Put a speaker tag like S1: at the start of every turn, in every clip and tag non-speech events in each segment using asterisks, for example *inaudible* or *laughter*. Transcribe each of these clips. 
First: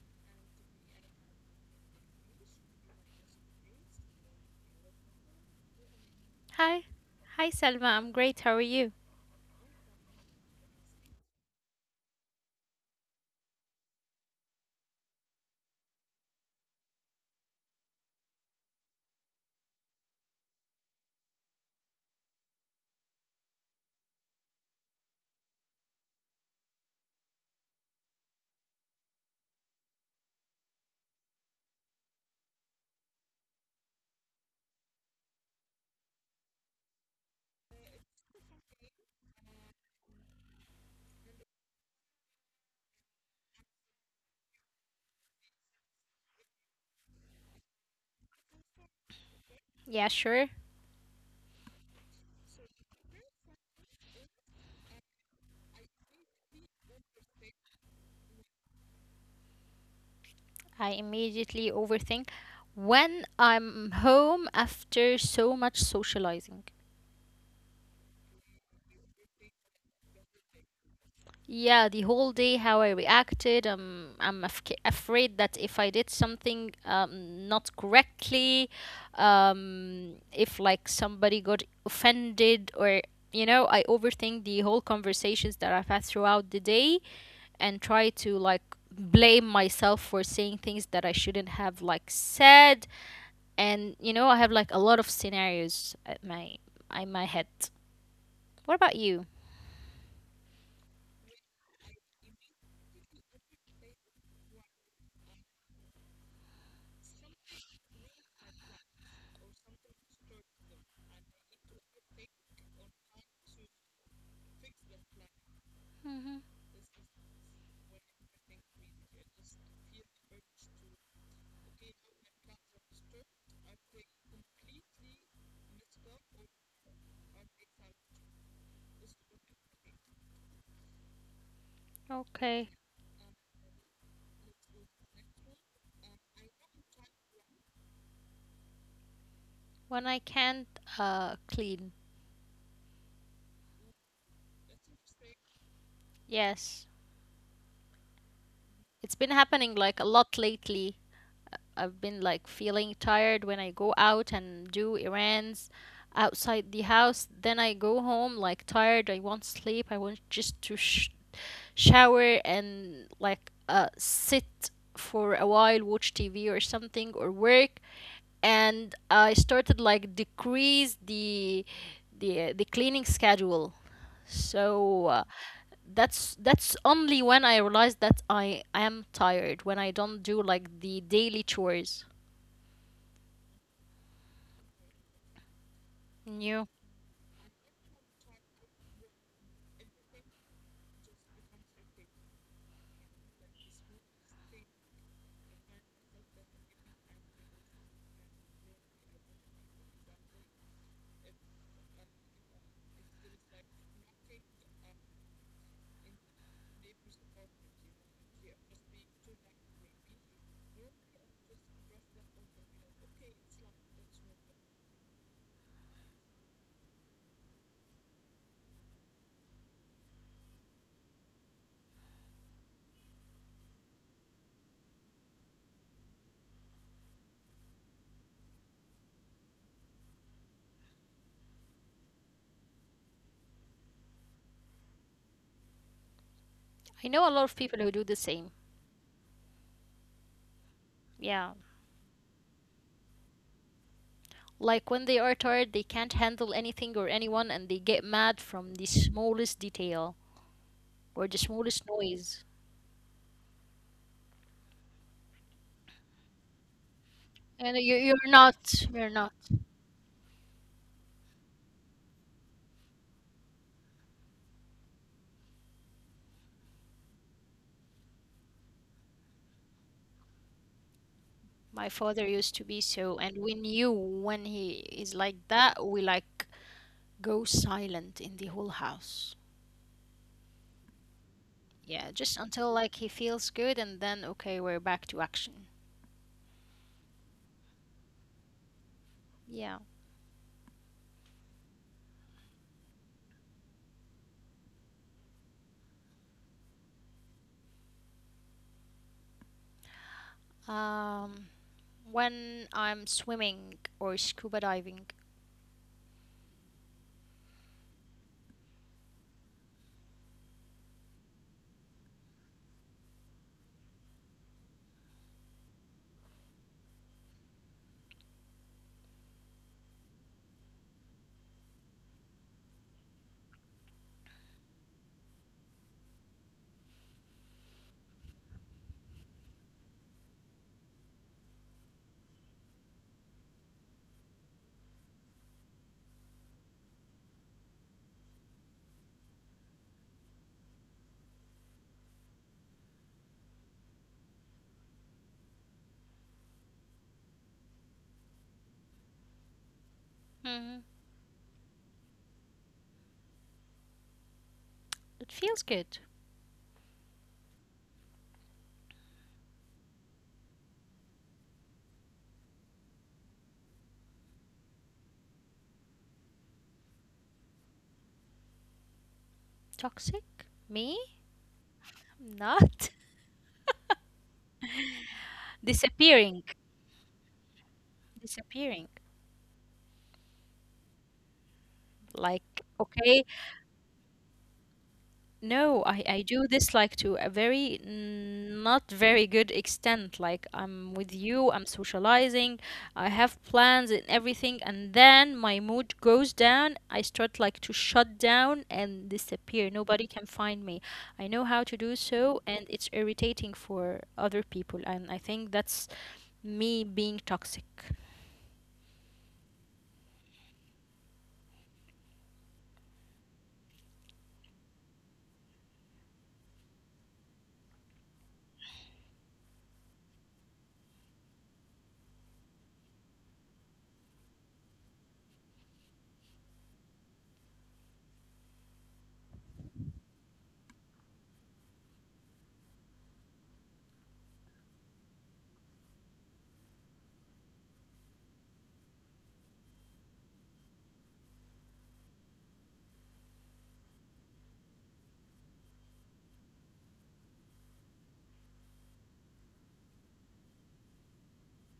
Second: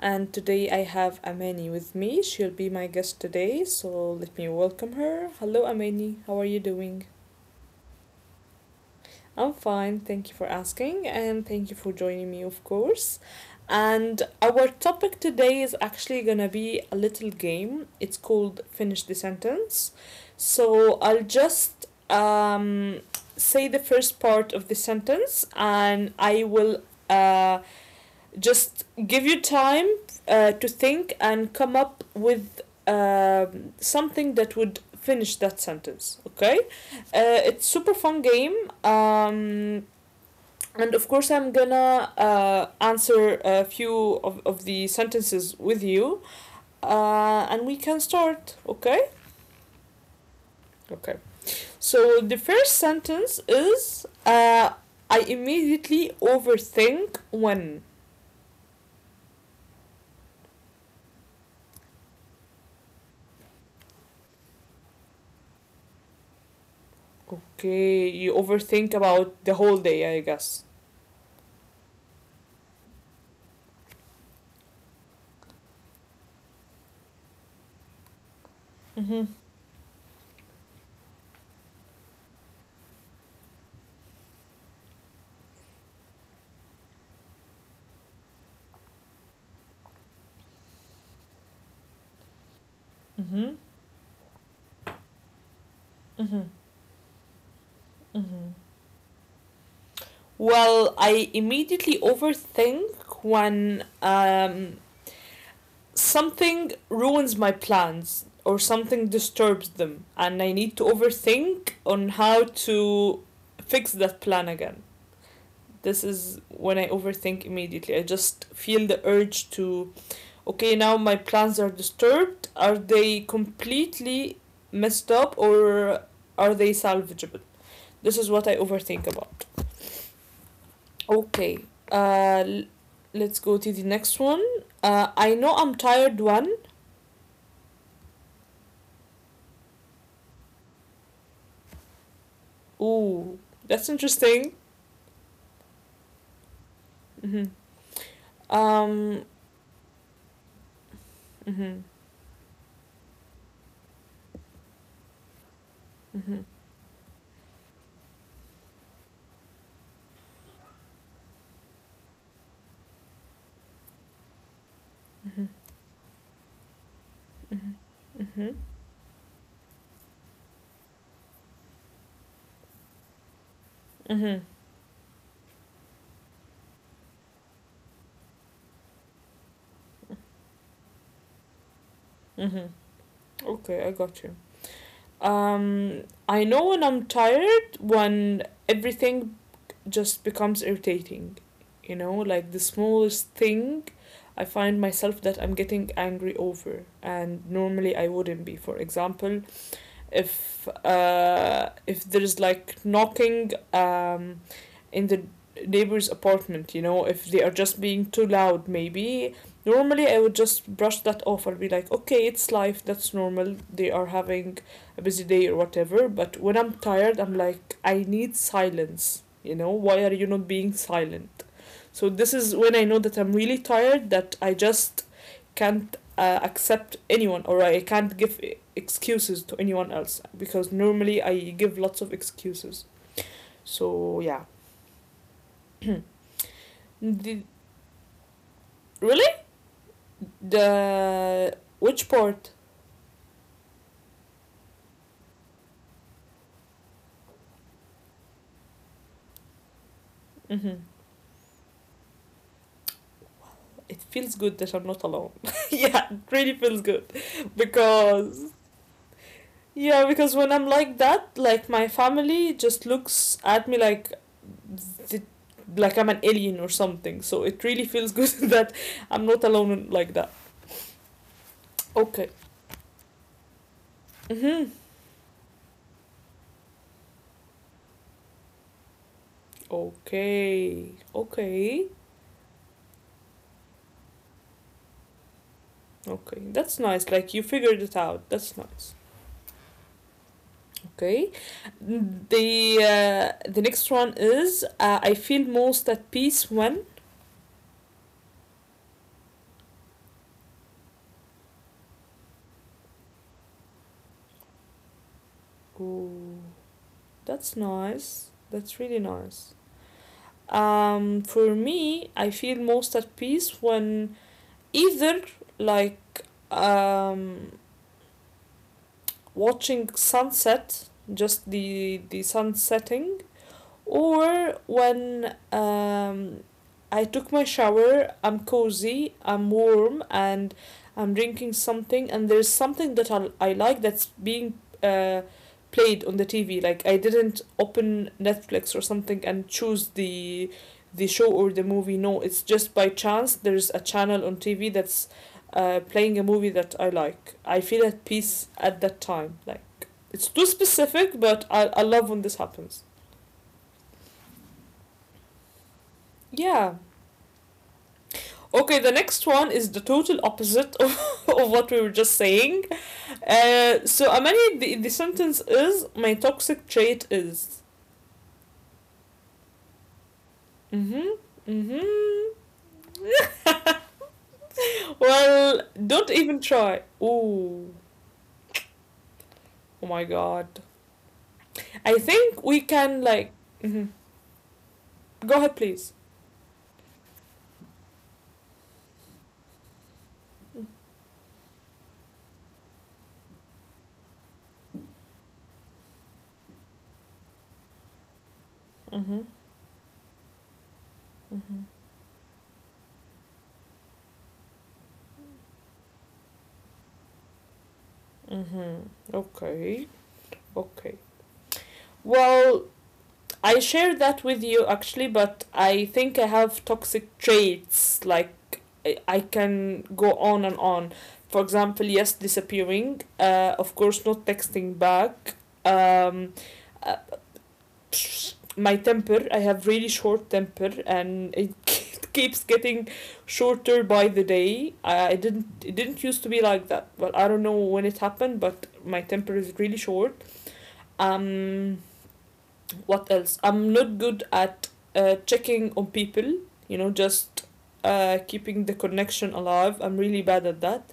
S1: and today I have Amani with me. She'll be my guest today, so let me welcome her. Hello, Amani. How are you
S2: Hi.
S1: doing?
S2: Hi, Selma. I'm great. How are you?
S1: I'm fine. Thank you for asking, and thank you for joining me, of course. And our topic today is actually gonna be a little game. It's called Finish the Sentence. So I'll just say the first part of the sentence, and I will. Uh, just give you time to think and come up with something that would finish that sentence, okay, it's super fun game. um, and of course I'm gonna answer a few of the sentences with you, and we can start, okay.
S2: Yeah, sure.
S1: Okay, so the first sentence is I immediately overthink when.
S2: I immediately overthink when I'm home after so much socializing.
S1: Okay, you overthink about the whole day, I guess.
S2: Yeah, the whole day how I reacted. I'm afk afraid that if I did something not correctly,
S1: Mm-hmm.
S2: if like somebody got offended or I overthink the whole conversations that I've had throughout the day and try to like blame myself for saying things that I shouldn't have like said, and you
S1: Mm-hmm.
S2: know I have like a lot of scenarios at my
S1: Mm-hmm.
S2: in my head. What about
S1: Mm-hmm.
S2: you?
S1: Well, I immediately overthink when something ruins my plans or something disturbs them, and I need to overthink on how to fix that plan again.
S2: hmm
S1: This is when I overthink immediately. I just feel the urge to. Okay, now my plans are disturbed. Are they completely messed up or are they salvageable? This is what I overthink about. Okay,
S2: Okay.
S1: uh, l- let's go to the next one. I know I'm tired one.
S2: When I can't clean.
S1: Ooh, that's interesting.
S2: Yes.
S1: Hmm.
S2: It's been happening like
S1: Um,
S2: a lot lately. I've been like
S1: hmm,
S2: feeling tired when I go out and do errands outside the house. Then I go home like tired. I want sleep. I want just to shower and like sit for a while, watch
S1: hmm,
S2: TV or something or work.
S1: hmm,
S2: And I
S1: hmm,
S2: started like decrease the the cleaning schedule. So uh,
S1: hmm,
S2: that's only when I realized that I am tired when I don't do like the daily chores.
S1: hmm. Okay, I got you.
S2: You,
S1: Um, I know when I'm tired, when everything just becomes irritating. You know, like the smallest thing, I find myself that I'm getting angry over, and normally I wouldn't be. For example, if there's like knocking in the neighbor's apartment, you know, if they are just being too loud, maybe. Normally, I would just brush that off. I'll be like, okay, it's life, that's normal. They are having a busy day or whatever. But when I'm tired, I'm like, I need silence, you know, why are you not being silent? So, this is when I know that I'm really tired, that I just can't accept anyone or I can't give excuses to anyone else because normally I give lots of excuses. So, yeah.
S2: I know a lot of
S1: *clears throat*
S2: people who do the same.
S1: Did, really?
S2: Yeah.
S1: The which part?
S2: Like when they are tired, they can't handle anything or anyone and they get mad from the smallest detail or the smallest
S1: Hmm.
S2: noise.
S1: It feels good that I'm not alone. *laughs* Yeah, it
S2: And you,
S1: really
S2: you're
S1: feels
S2: not,
S1: good
S2: we're not.
S1: because yeah, because when I'm like that, like my family just looks at me like the like I'm an alien or something. So it really feels good *laughs* that I'm not alone like that.
S2: My father used to be so,
S1: Okay.
S2: and we knew when he is like
S1: Hmm.
S2: that, we like go silent in the whole house.
S1: Okay.
S2: Yeah, just
S1: Okay.
S2: until like he feels good, and then okay, we're back to action.
S1: Okay. That's nice. Like you figured it out. That's nice.
S2: Yeah.
S1: Okay. The the next one is I feel most at peace when.
S2: Um, when I'm swimming or scuba diving.
S1: Ooh, that's nice. That's really nice. For me, I feel most at peace when either like um watching sunset, just the sun setting, or when I took my shower, I'm cozy, I'm warm, and I'm drinking something, and there's something that I like that's being uh, played on the TV. Like I didn't open Netflix or something and choose the show or the movie. No, it's just by chance there's a channel on TV that's playing a movie that I like. I feel at peace at that time. Like
S2: hmm
S1: it's too specific, but I love when this happens.
S2: it feels good.
S1: Yeah. Okay, the next one is the total opposite of, *laughs* of what we were just saying. So, Amani, the sentence is, my toxic trait is.
S2: Toxic? Me?
S1: Mm hmm.
S2: I'm
S1: Mm
S2: not
S1: hmm.
S2: *laughs*
S1: Well,
S2: disappearing,
S1: don't even try.
S2: disappearing.
S1: Oh my god.
S2: Like
S1: I think
S2: okay,
S1: we can, like. Mm-hmm.
S2: no,
S1: Go
S2: I
S1: ahead,
S2: do
S1: please.
S2: this like to a very not very good extent. Like I'm with you, I'm socializing, I have plans and everything, and then my mood goes down. I start like to shut down and disappear.
S1: Mm hmm.
S2: Nobody can find me. I know how to do
S1: Mm
S2: so,
S1: hmm.
S2: and it's irritating for other people, and I think that's me being toxic.
S1: Okay. Okay. Well, I share that with you actually, but I think I have toxic traits. Like I can go on and on. For example, yes, disappearing. Of course, not texting back. Um, uh, my temper. I have really short temper, and it *laughs* keeps getting shorter by the day. I didn't. It didn't used to be like that. Well, I don't know when it happened, but my temper is really short. Um, what else? I'm not good at checking on people, you know, just keeping the connection alive. I'm really bad at that.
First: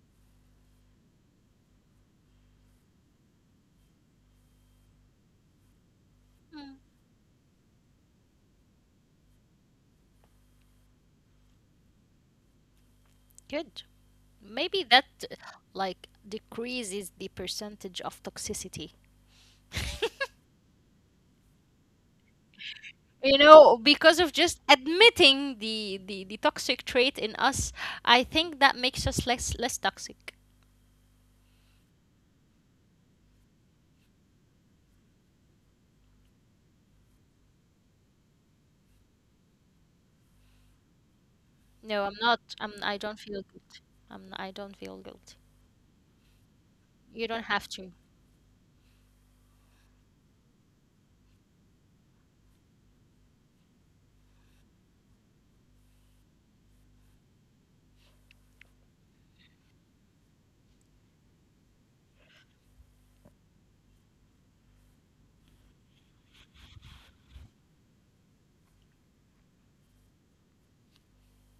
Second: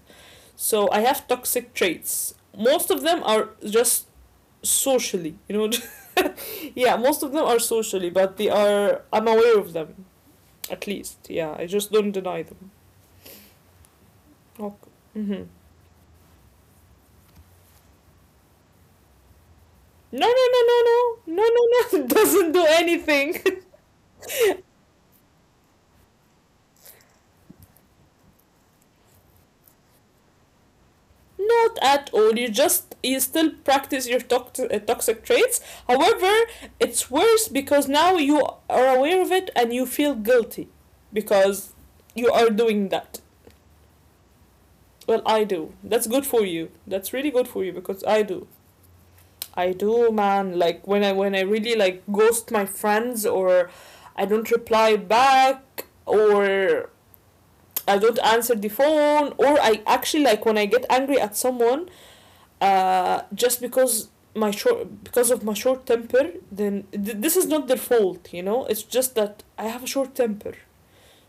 S1: So I have toxic traits. Most of them are just socially, *laughs*
S2: Mm,
S1: Yeah, most of them are socially, but they are. I'm aware of them, at least. Yeah, I just don't deny them.
S2: good. Maybe
S1: Okay.
S2: that
S1: Mm-hmm.
S2: like decreases the percentage of toxicity.
S1: No, no, no, no, no, no, no, no. *laughs* Doesn't do
S2: You
S1: anything.
S2: know, because of just admitting the toxic trait in us, I think that makes us less less toxic.
S1: Not at all. You just you still practice your toxic traits. However, it's worse because now you are aware of it and you feel guilty
S2: No, I'm
S1: because
S2: not. I'm.
S1: you
S2: I
S1: are
S2: don't feel
S1: doing
S2: good.
S1: that.
S2: I'm. I don't feel guilt.
S1: Well, I do. That's good for you.
S2: You
S1: That's
S2: don't
S1: really
S2: have
S1: good for
S2: to.
S1: you because I do. I do, man. Like when I really like ghost my friends or I don't reply back or I don't answer the phone or I actually like when I get angry at someone just because my short because of my short temper, then this is not their fault, you know, it's just that I have a short temper,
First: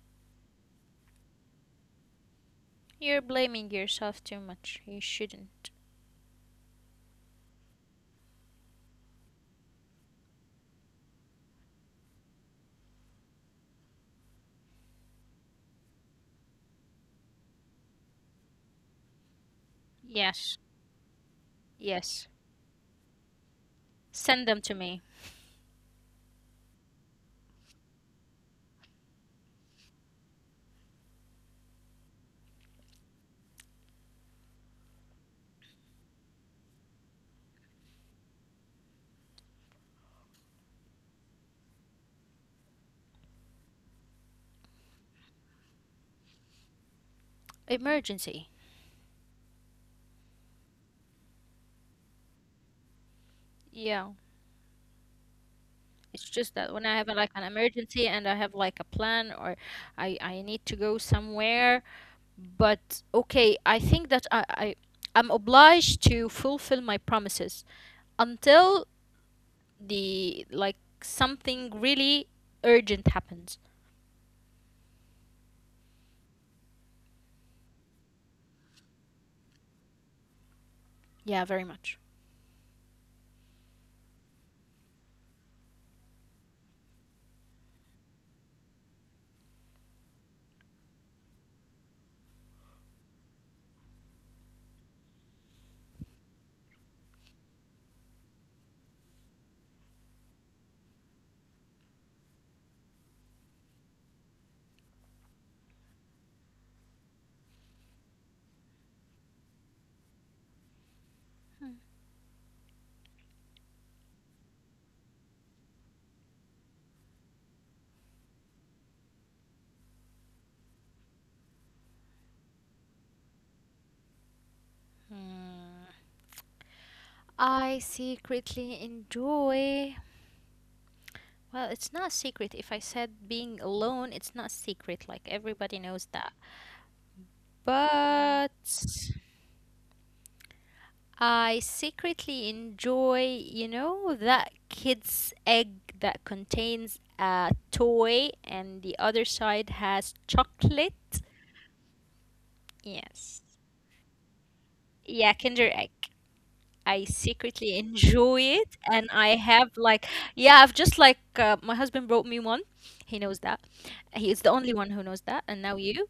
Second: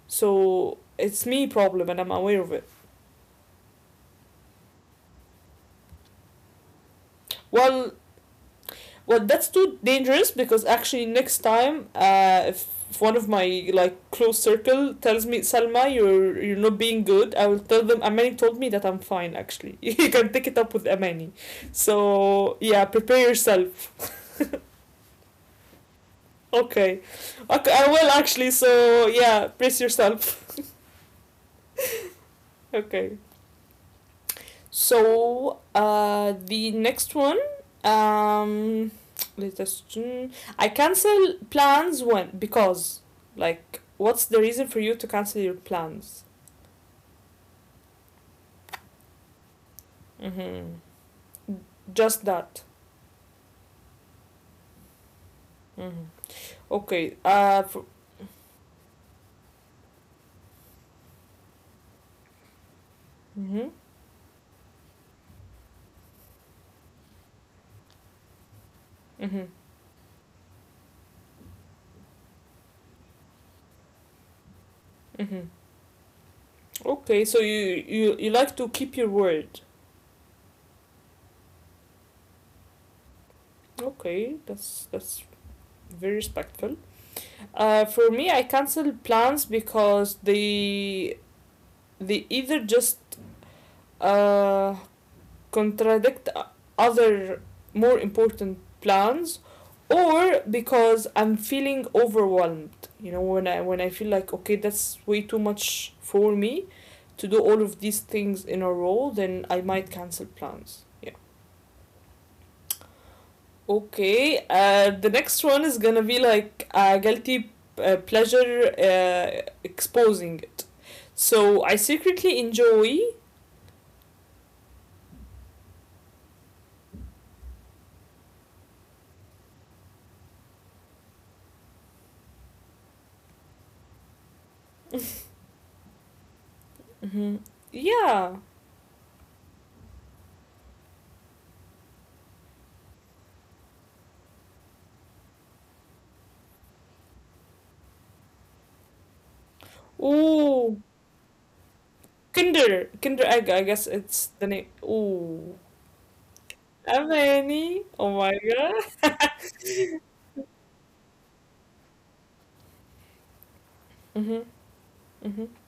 S1: so it's me problem and I'm aware of it.
S2: You're blaming yourself too much. You shouldn't.
S1: Well, well, that's too dangerous because actually next time, if one of my like close circle tells me, Salma, you're not being good, I will tell them Amani told me that I'm fine, actually. *laughs* You can pick
S2: Yes.
S1: it up with Amani.
S2: Yes.
S1: So yeah, prepare yourself.
S2: Send them to me.
S1: Okay. Okay, I will actually. So, yeah, brace yourself. Okay. So, the next one. Um, let us. I cancel plans when. Because. Like, what's the reason for you to cancel your plans?
S2: Emergency.
S1: Mm-hmm. Just that.
S2: Yeah.
S1: Mm-hmm.
S2: It's just that when I have
S1: Okay.
S2: like an emergency and I have like a plan or I need to go somewhere. But okay, I
S1: Mm-hmm.
S2: think that I I'm obliged to fulfill my promises until
S1: Mm-hmm.
S2: the like something really urgent happens.
S1: Mm-hmm. Okay, so you like to keep your word.
S2: Yeah, very much.
S1: Okay, that's very respectful. For me, I cancel plans because they either just uh, contradict other more important plans, or because I'm feeling overwhelmed. You know, when I feel like okay, that's way too much for me to do all of these things in a row, then I might cancel plans. Yeah. Okay, the next one is gonna be like a guilty pleasure exposing it. So I secretly enjoy.
S2: Hmm. I secretly enjoy. Well, it's not a secret. If I said being alone, it's not a secret. Like everybody knows that.
S1: Hmm.
S2: But
S1: Yeah.
S2: I secretly enjoy, you know, that kid's egg that contains a toy and the other side has chocolate.
S1: Ooh,
S2: Yes.
S1: Kinder, Kinder Egg. I guess it's
S2: Yeah,
S1: the name.
S2: Kinder Egg.
S1: Ooh,
S2: I secretly enjoy
S1: Amani.
S2: it
S1: Oh my
S2: and I have
S1: god.
S2: like yeah, I've just like my husband brought me one. He knows that. He is the only one
S1: Mhm.
S2: who knows that, and now
S1: Mhm.
S2: you,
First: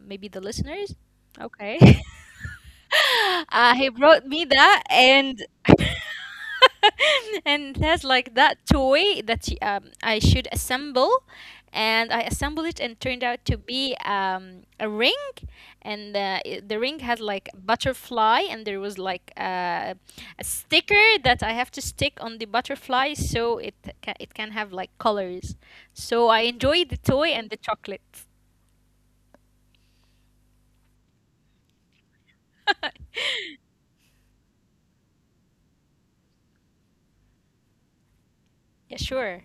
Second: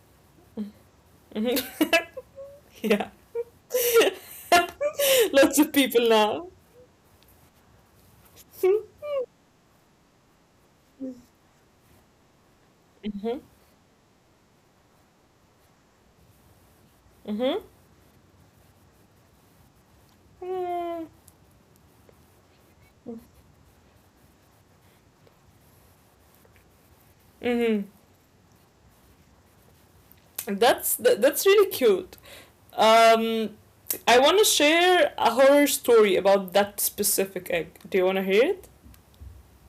S2: maybe the listeners.
S1: Mhm.
S2: Okay.
S1: *laughs* Yeah.
S2: *laughs* He
S1: *laughs*
S2: brought me that
S1: Lots
S2: and
S1: of people
S2: *laughs*
S1: now. *laughs*
S2: *laughs* and it has like that toy that I should assemble, and I assembled it and
S1: Mhm.
S2: turned out to be a ring, and the ring had
S1: Mhm.
S2: like a butterfly, and there was like a
S1: Mm.
S2: sticker that I have to stick on the butterfly so it it can have like colors. So I enjoyed the toy and the
S1: Mhm.
S2: chocolate.
S1: That's that's really cute. Um, I want to share a horror story about that specific egg. Do you want to hear it?
S2: Yeah, sure.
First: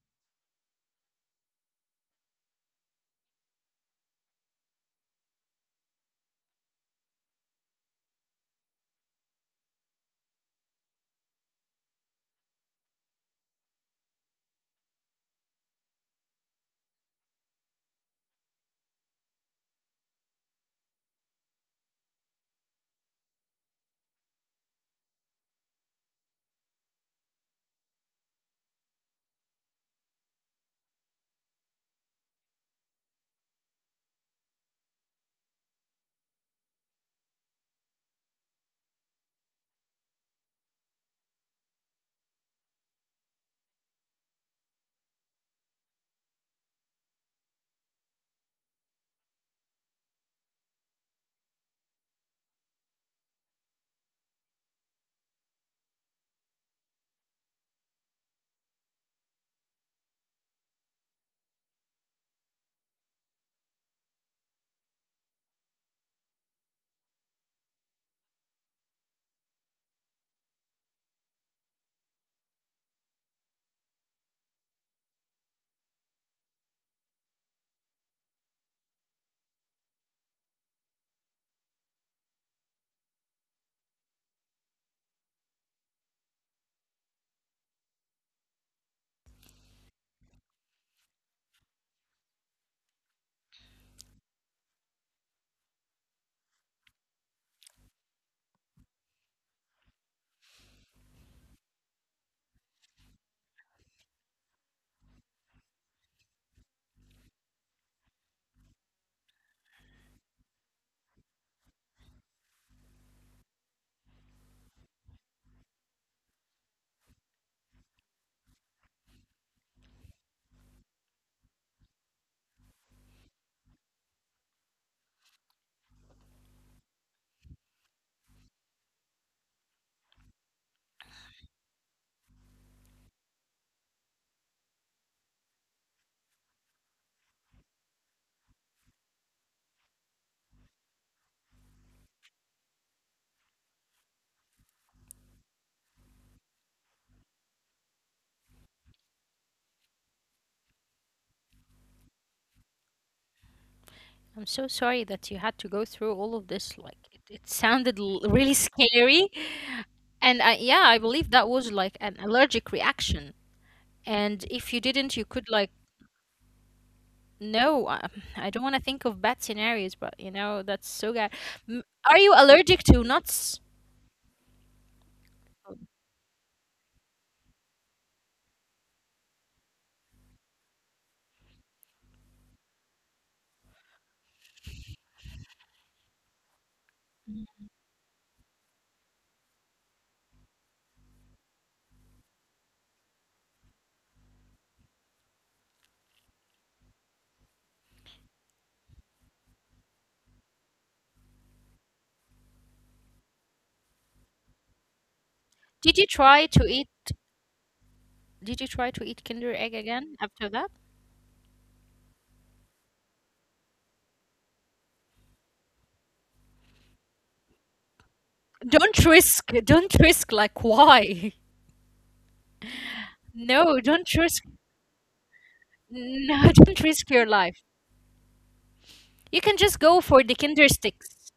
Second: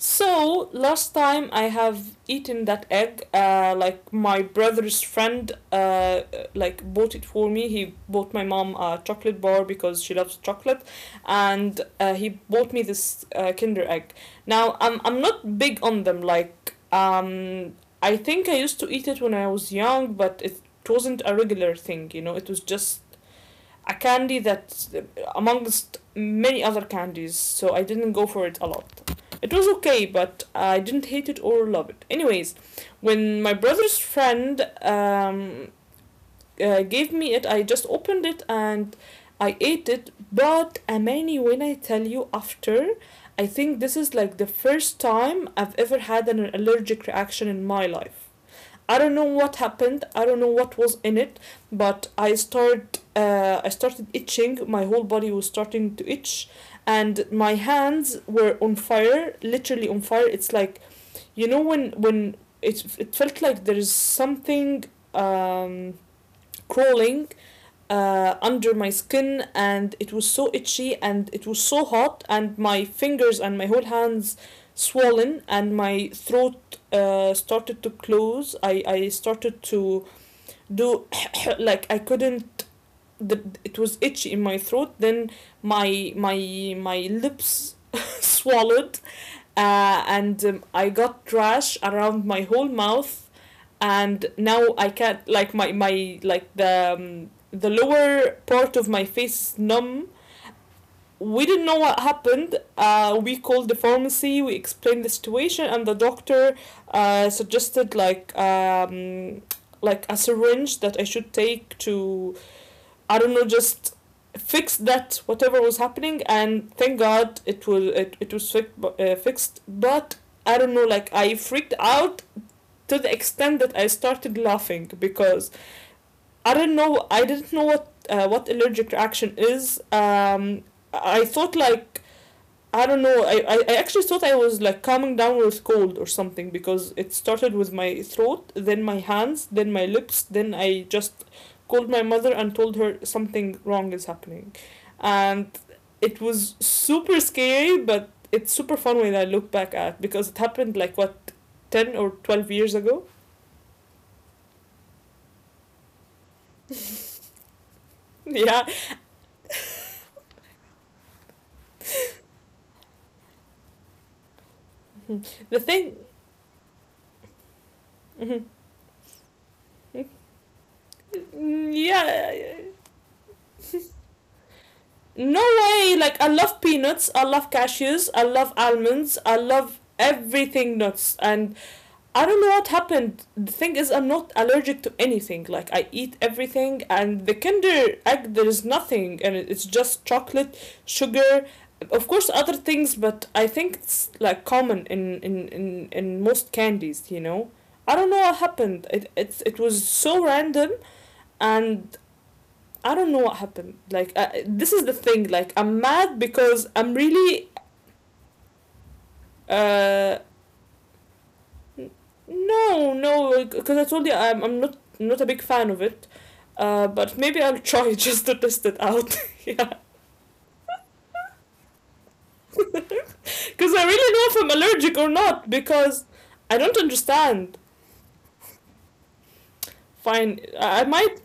S1: So last time I have eaten that egg, like my brother's friend, like bought it for me. He bought my mom a chocolate bar because she loves chocolate, and he bought me this Kinder egg. Now I'm not big on them. Like I think I used to eat it when I was young, but it wasn't a regular thing. You know, it was just a candy that amongst many other candies, so I didn't go for it a lot. It was okay, but I didn't hate it or love it. Anyways, when my brother's friend gave me it, I just opened it and I ate it. But Amani, when I tell you after, I think this is like the first time I've ever had an allergic reaction in my life. I don't know what happened. I don't know what was in it, but I started itching. My whole body was starting to itch, and my hands were on fire, literally on fire. It's like you know when it felt like there is something um, crawling under my skin, and it was so itchy and it was so hot and my fingers and my whole hands swollen and my throat started to close. I started to do *coughs* like I couldn't the, it was itchy in my throat, then my lips *laughs* swallowed and I got trash around my whole mouth, and now I can't like my like the lower part of my face is numb. We didn't know what happened. We called the pharmacy. We explained the situation, and the doctor suggested like a syringe that I should take to I don't know, just fix that whatever was happening, and thank God it was it was fixed. But I don't know, like I freaked out to the extent that I started laughing because I don't know, I didn't know what allergic reaction is. I thought like I don't know. I actually thought I was like calming down with cold or something because it started with my throat, then my hands, then my lips, then I just called my mother and told her something wrong is happening. And it was super scary, but it's super fun when I look back at because it happened like what, 10 or 12 years ago. *laughs*
S2: I'm so sorry that you had to go through all of this. Like, it sounded really
S1: Yeah.
S2: scary. And I, yeah, I believe that was like an allergic reaction. And if you didn't, you could, like,
S1: The thing.
S2: no, I don't want to think of bad scenarios, but you know, that's so bad.
S1: *laughs*
S2: M- Are you
S1: Yeah.
S2: allergic to nuts?
S1: No way! Like I love peanuts, I love cashews, I love almonds, I love everything nuts, and I don't know what happened. The thing is, I'm not allergic to anything. Like I eat everything, and the Kinder egg there is nothing, and it's just chocolate, sugar, of course other things, but I think it's like common in most candies. You know, I don't know what happened. It was so random, and I don't know what happened. Like this is the thing. Like I'm
S2: Did you
S1: mad
S2: try to
S1: because
S2: eat?
S1: I'm really
S2: Did you try to eat Kinder Egg again
S1: uh
S2: after that?
S1: no because I told you I'm not a big fan of it. But maybe I'll *laughs* try just to test it
S2: Don't
S1: out.
S2: risk.
S1: *laughs* Yeah,
S2: Don't risk. Like, why? *laughs* No,
S1: because I really
S2: don't
S1: don't know
S2: risk.
S1: if I'm allergic or not because
S2: No, *laughs*
S1: I
S2: don't
S1: don't
S2: risk your life.
S1: understand.
S2: You can just go for the
S1: Fine,
S2: Kinder
S1: I
S2: sticks.
S1: might.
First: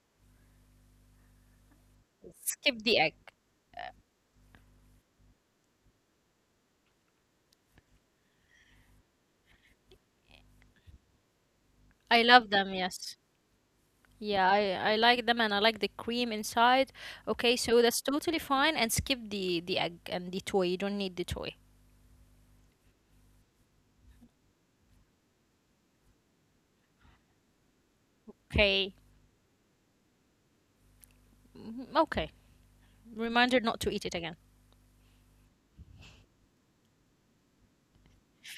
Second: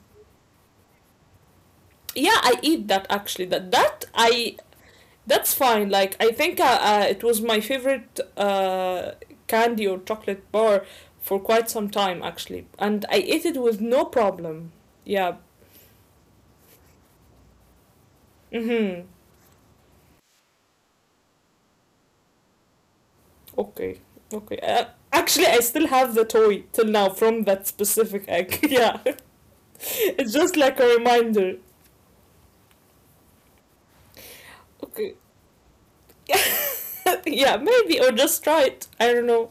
S1: Yeah, I eat
S2: Skip
S1: that
S2: the egg.
S1: actually. That that I That's fine. Like I think it was my favorite candy or chocolate bar for quite some time actually,
S2: I
S1: and I
S2: love
S1: ate
S2: them,
S1: it with
S2: yes.
S1: no problem.
S2: Yeah,
S1: Yeah.
S2: I like them and I like the cream inside. Okay, so that's
S1: Mm-hmm.
S2: totally fine and skip the egg and the toy. You don't need the toy.
S1: Okay. Okay. Actually, I still have the toy till now from that specific egg. *laughs* Yeah.
S2: Okay.
S1: It's just like a reminder.
S2: Mhm. Okay. Reminder not to eat it
S1: Okay.
S2: again.
S1: *laughs* Yeah, maybe or just try it. I don't know.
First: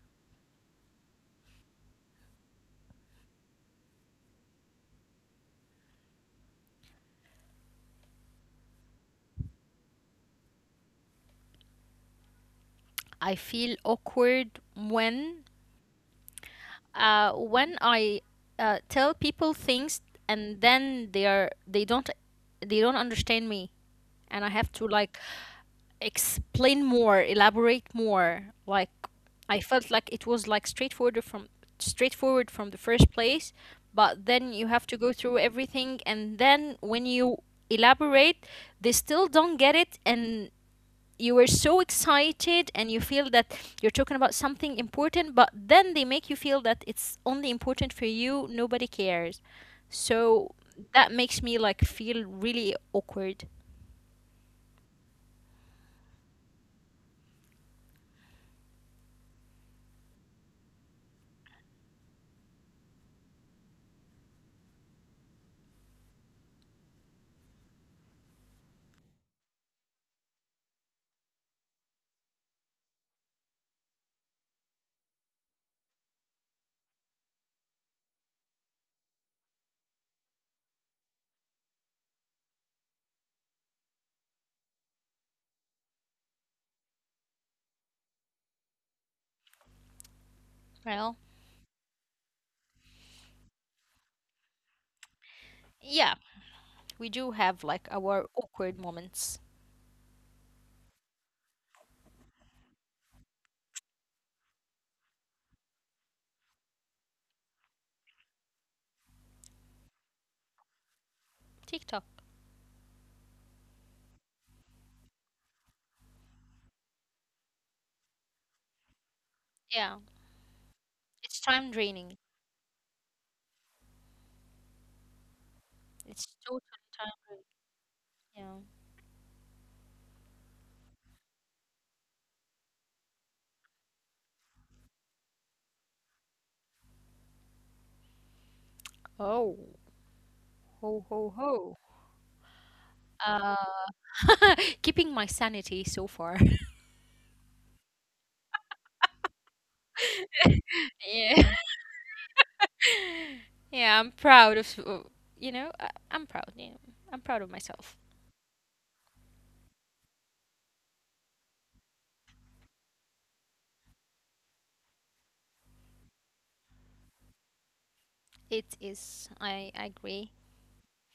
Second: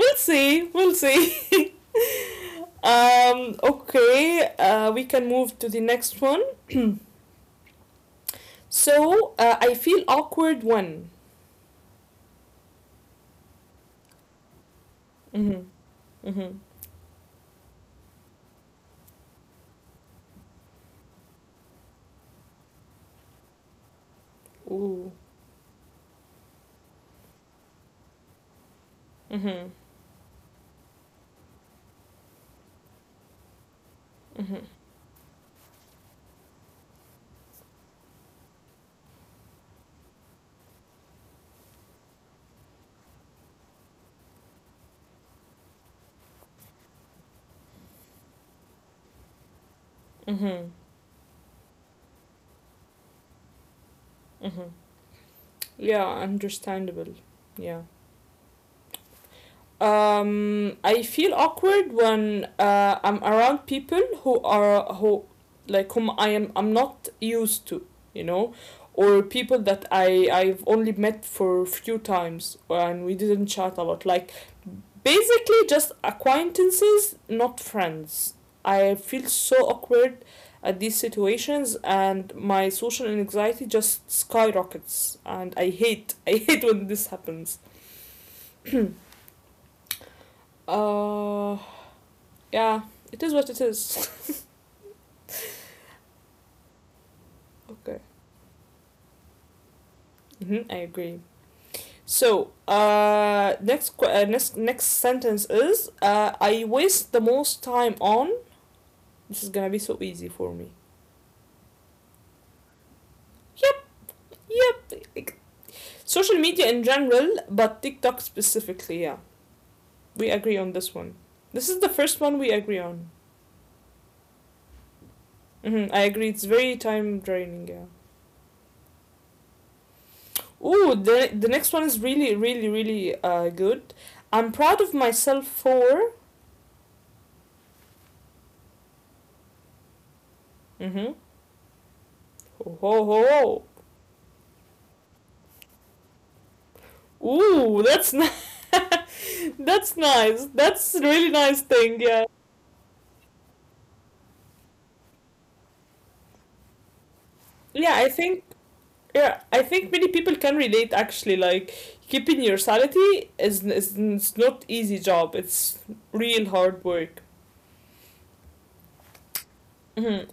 S1: We'll see. We'll see. *laughs* Okay. We can move to the next one. So I feel awkward when.
S2: I feel awkward
S1: Mm-hmm. Mm-hmm.
S2: when I tell people things and then they don't understand me and I have to like
S1: Ooh.
S2: explain more, elaborate more. Like I
S1: Mm-hmm.
S2: felt like it was like straightforward from the first place, but then you
S1: Mm-hmm.
S2: have to go through everything and then when you elaborate, they still don't get it and you were so excited and you feel that you're talking about something important, but then they make you feel that it's only important for you, nobody cares. So
S1: Mm-hmm.
S2: that makes me like feel really awkward.
S1: Mm-hmm. Yeah, understandable. Yeah. I feel awkward when I'm around people who are who like whom I'm not used to, you know, or people that I've only met for a few times and we didn't chat a lot. Like basically just acquaintances, not friends. I feel so awkward at these situations and my social anxiety just skyrockets and I hate *laughs* I hate when this happens.
S2: Well,
S1: Uh Yeah, it is what it is. *laughs*
S2: yeah. We do have like our
S1: Okay.
S2: awkward moments.
S1: Mm-hmm, I agree. So, next next sentence is I waste the most time on. This is gonna be so easy for me.
S2: TikTok.
S1: Yep, yep. Like, social media in general, but TikTok specifically. Yeah,
S2: Yeah.
S1: we agree on this
S2: It's
S1: one.
S2: time
S1: This is
S2: draining.
S1: the first one we agree on.
S2: It's
S1: Mm-hmm, I agree.
S2: totally
S1: It's very
S2: time.
S1: time draining. Yeah.
S2: Yeah.
S1: Ooh, the next one is really good. I'm proud of myself for.
S2: Oh. Ho ho
S1: Mm-hmm.
S2: ho.
S1: Ho ho
S2: Uh
S1: ho.
S2: *laughs* keeping my sanity so far. *laughs*
S1: Ooh, that's ni- *laughs* that's nice. That's
S2: Yeah.
S1: really nice thing. Yeah.
S2: *laughs* yeah, I'm proud of you know, I'm proud. Yeah. I'm proud of myself.
S1: Yeah, I think yeah, I think many people can relate actually, like keeping your sanity is it's not easy job. It's real hard work.
S2: It is. I agree.
S1: Mhm.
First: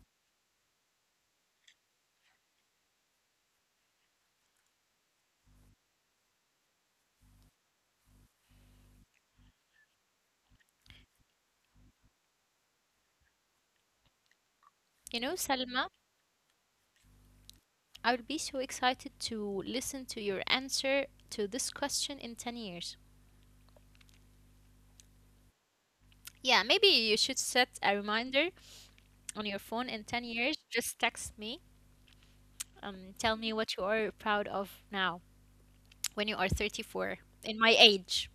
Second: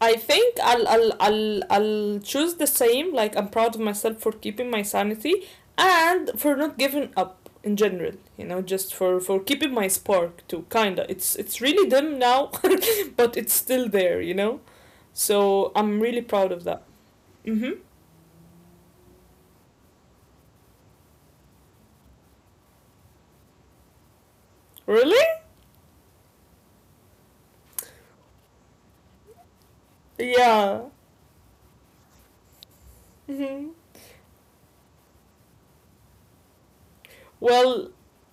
S1: I think I'll choose the same, like I'm proud of myself for keeping my sanity and for not giving up in general, you know, just for keeping my spark too, kinda. It's really dim now, *laughs* but it's still there, you know.
S2: You know,
S1: So
S2: Salma,
S1: I'm really proud of that. Hmm.
S2: I would be so excited to listen to your answer to this question in 10 years.
S1: Really?
S2: Yeah, maybe you should set a reminder on your phone in 10 years,
S1: Yeah.
S2: just text me. Tell me
S1: Hmm.
S2: what you are proud of now when you are 34 in my
S1: Well,
S2: age.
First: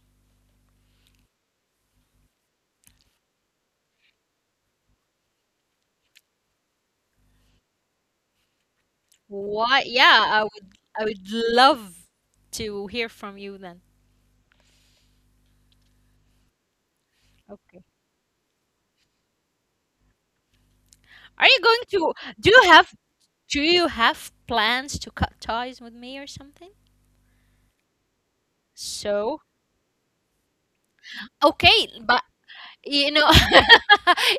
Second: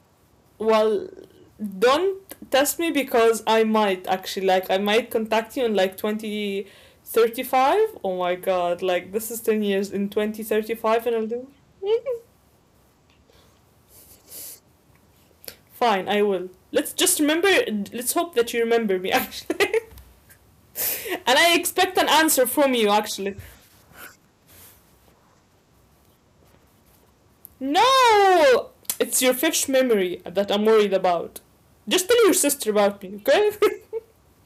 S1: well, don't test me because I might actually, like I might contact you in like 2035. Oh my god, like this
S2: What?
S1: is 10
S2: Yeah,
S1: years, in
S2: I would
S1: 2035, and I'll do
S2: love to hear from you then.
S1: fine, I will. Let's just
S2: Okay.
S1: remember, let's hope that you remember me actually. *laughs*
S2: Are you
S1: And
S2: going
S1: I
S2: to
S1: expect an
S2: do you
S1: answer
S2: have
S1: from you actually.
S2: do you have plans to cut ties with me or something?
S1: No! It's your
S2: So,
S1: fixed memory that I'm worried about.
S2: okay,
S1: Just tell
S2: but
S1: your sister about me,
S2: you know *laughs*
S1: okay?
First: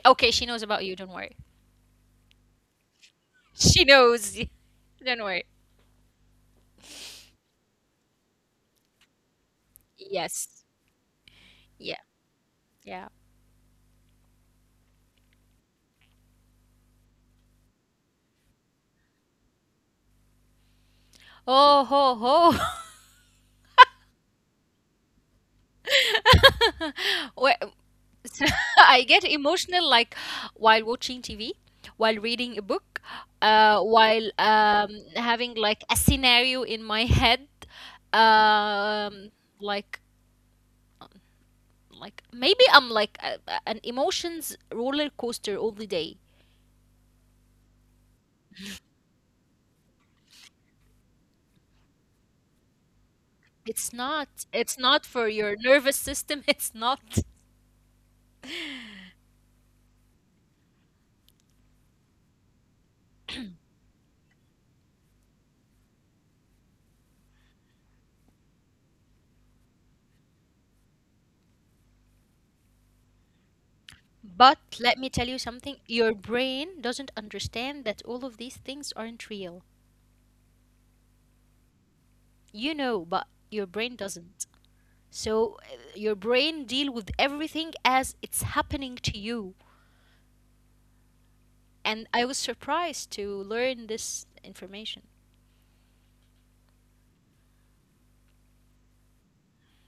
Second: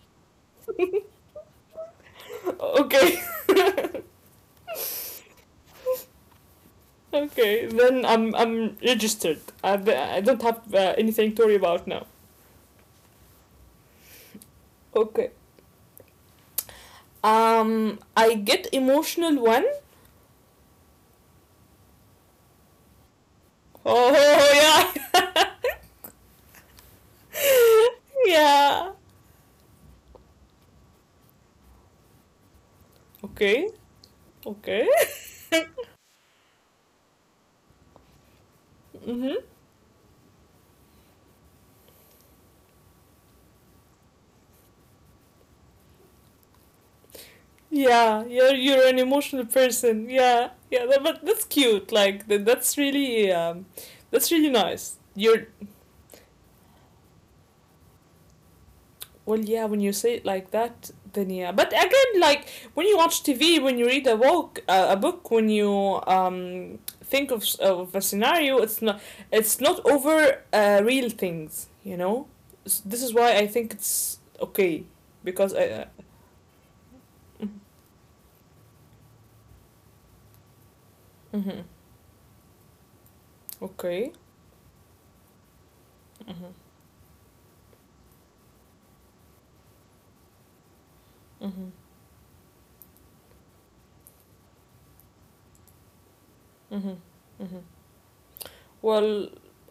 S2: okay, she knows about you, don't worry.
S1: Okay.
S2: She
S1: *laughs*
S2: knows. *laughs* Don't worry.
S1: Okay, then I'm registered. I don't have
S2: Yes.
S1: anything to worry about
S2: Yeah.
S1: now.
S2: Yeah.
S1: Okay. I get emotional when.
S2: Oh ho ho. *laughs*
S1: Oh, yeah,
S2: *laughs* Well,
S1: *laughs*
S2: *laughs*
S1: yeah.
S2: I get emotional like while watching TV, while reading a book,
S1: Okay,
S2: while
S1: okay.
S2: having like a scenario in my head. Um,
S1: Mhm.
S2: like like maybe I'm like an emotions roller coaster all the day.
S1: Yeah, you're an emotional person. Yeah, yeah. But that's cute. Like
S2: It's not
S1: that's really nice.
S2: for your
S1: You're.
S2: nervous system. *laughs* It's not.
S1: Well, yeah, when you say it like that, then yeah. But again, like when you watch TV, when you read a book, when you think of a scenario, it's not over real things, you know. This is why I think it's
S2: But
S1: okay
S2: let me tell you
S1: because I.
S2: something. Your brain doesn't
S1: Mm-hmm,
S2: understand that all of these things aren't real.
S1: mm-hmm,
S2: You know, but your brain
S1: okay.
S2: doesn't. Your brain
S1: Mm-hmm,
S2: deal with everything as it's happening to you.
S1: mm-hmm,
S2: And I was surprised to learn this information.
S1: mm-hmm, mm-hmm. Well,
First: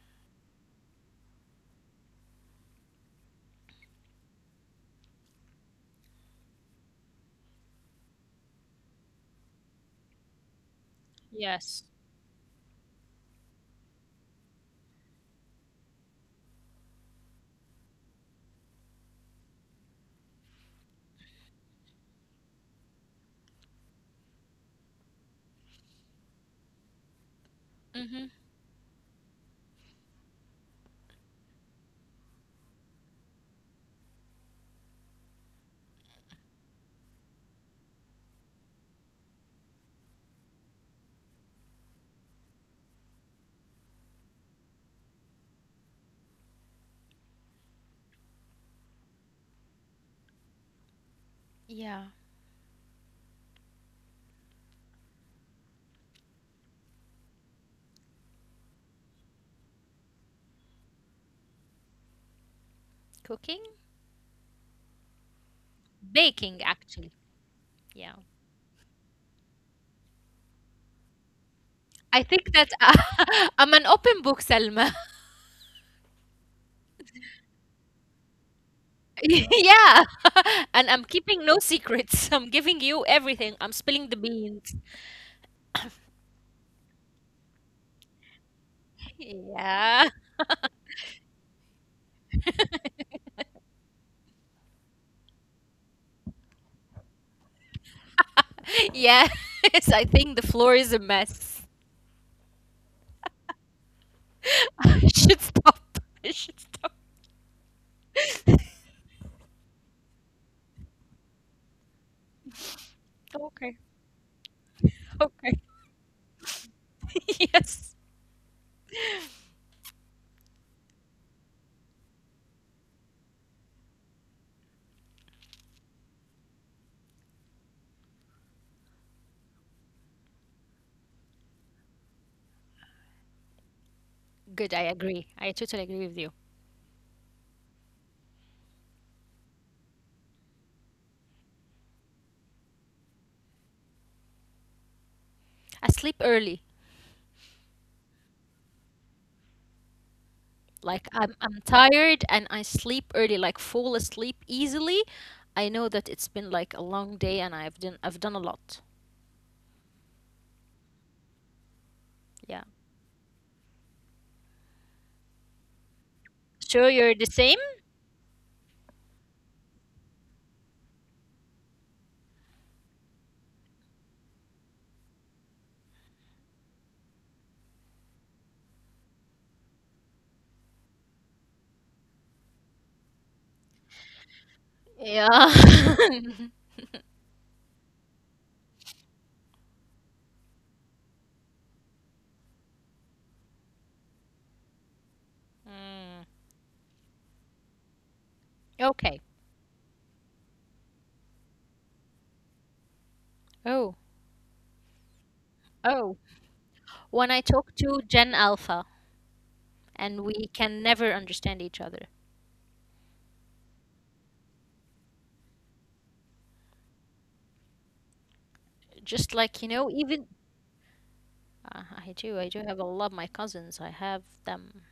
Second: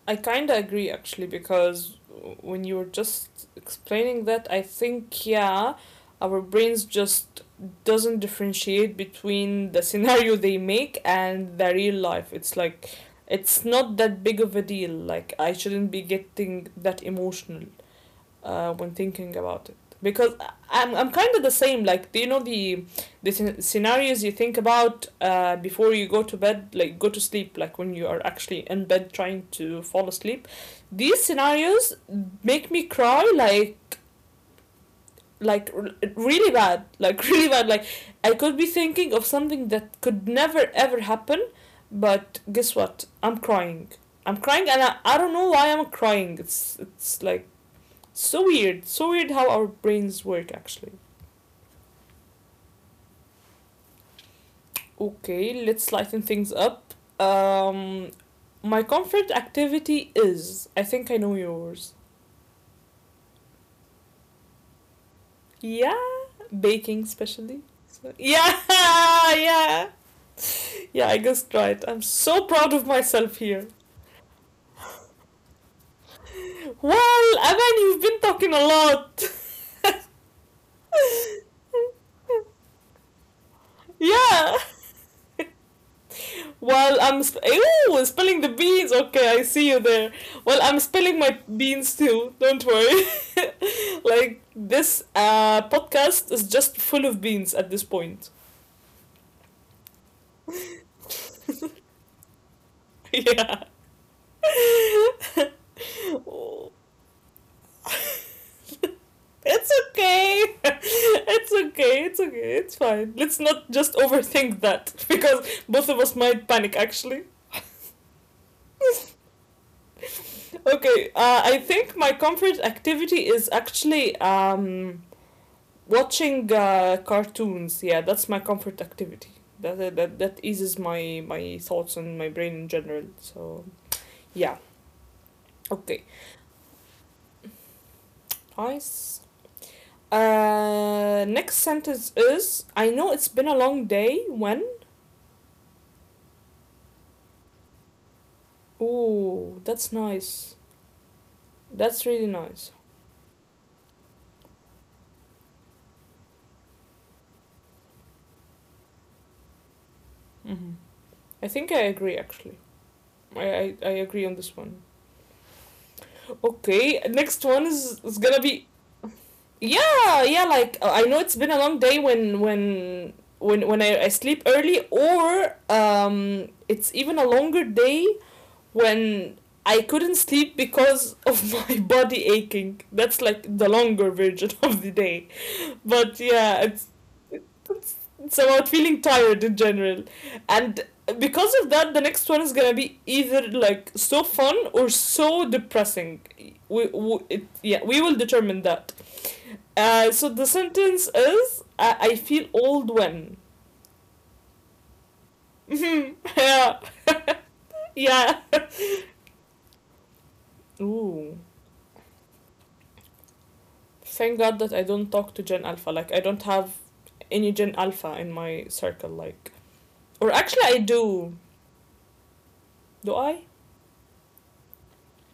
S1: I kind of agree actually because when you were just explaining that, I think yeah, our brains just doesn't differentiate between the *laughs* scenario they make and the
S2: Yes.
S1: real life. It's like it's not that big of a deal. Like I shouldn't be getting that emotional when thinking about it because I'm kind of the same. Like, do you know the the scenarios you think about before you go to bed, like go to sleep, like when you are
S2: Mm-hmm.
S1: actually in bed trying to fall asleep? These scenarios make me cry, like really bad, like *laughs* really bad. Like I could be thinking of something that could never ever happen, but guess what? I'm crying. I'm crying, and I don't know why I'm crying. It's like so weird. So weird how our brains work actually.
S2: Yeah.
S1: Okay, let's lighten things up. Um, my comfort activity is, I think I know yours.
S2: Cooking?
S1: Yeah,
S2: Baking,
S1: baking
S2: actually.
S1: especially. So,
S2: Yeah.
S1: yeah, *laughs* yeah. Yeah, I guessed right. I'm
S2: I
S1: so
S2: think
S1: proud
S2: that
S1: of myself
S2: *laughs*
S1: here.
S2: I'm an open book, Selma. *laughs*
S1: Well, Aman, you've been talking a lot.
S2: Yeah. *laughs* And I'm keeping no secrets. *laughs*
S1: *laughs*
S2: I'm giving you everything. I'm spilling the
S1: Yeah.
S2: beans.
S1: *laughs*
S2: *coughs*
S1: While Ew, spilling the beans.
S2: *laughs*
S1: Okay, I see you there.
S2: Yeah.
S1: Well, I'm spilling my beans too. Don't worry.
S2: *laughs*
S1: *laughs* Like this podcast is just full of beans at this point.
S2: *laughs* Yes, I think the floor is a mess.
S1: *laughs* Yeah.
S2: *laughs* I
S1: *laughs*
S2: should stop. I should
S1: Oh.
S2: stop.
S1: *laughs*
S2: *laughs*
S1: It's okay. *laughs* It's okay. It's okay. It's fine. Let's not
S2: Okay.
S1: just overthink that *laughs* because
S2: Okay.
S1: both of us might panic actually.
S2: *laughs* Yes.
S1: Okay, I think my comfort activity is actually watching cartoons, yeah, that's my comfort activity. That eases my my thoughts and my brain in general. So yeah,
S2: Good, I agree.
S1: okay,
S2: I totally agree with you.
S1: nice. Next sentence is, I know it's been a long day when.
S2: I sleep early.
S1: Ooh, that's nice.
S2: Like
S1: That's really
S2: I'm
S1: nice.
S2: tired and I sleep early, like fall asleep easily. I know that it's been like a long day and I've done a lot.
S1: Mm-hmm. I think I agree actually.
S2: Yeah.
S1: I agree on this one. Okay, next
S2: Sure
S1: one
S2: you're the
S1: is
S2: same?
S1: gonna be yeah, yeah, like I know it's been a long day when I sleep early, or um, it's even a longer day when I couldn't sleep because of *laughs* my body aching, that's like the longer version *laughs* of the day, but
S2: Yeah.
S1: yeah, it's
S2: *laughs*
S1: it's about feeling tired in general, and because of that the next one is gonna be either like so fun or so depressing.
S2: Mm.
S1: Yeah, we will determine that.
S2: Okay.
S1: So the sentence is, I feel old when.
S2: Oh.
S1: *laughs* Yeah.
S2: Oh. When I
S1: Yeah.
S2: talk to Gen Alpha, and we can
S1: Ooh.
S2: never understand each other.
S1: Thank God that I don't talk to Gen Alpha. Like, I don't have any Gen Alpha in my circle. Like,
S2: Just like,
S1: or
S2: you know,
S1: actually, I
S2: even
S1: do.
S2: I
S1: Do
S2: do have
S1: I?
S2: a lot of my cousins. I have them.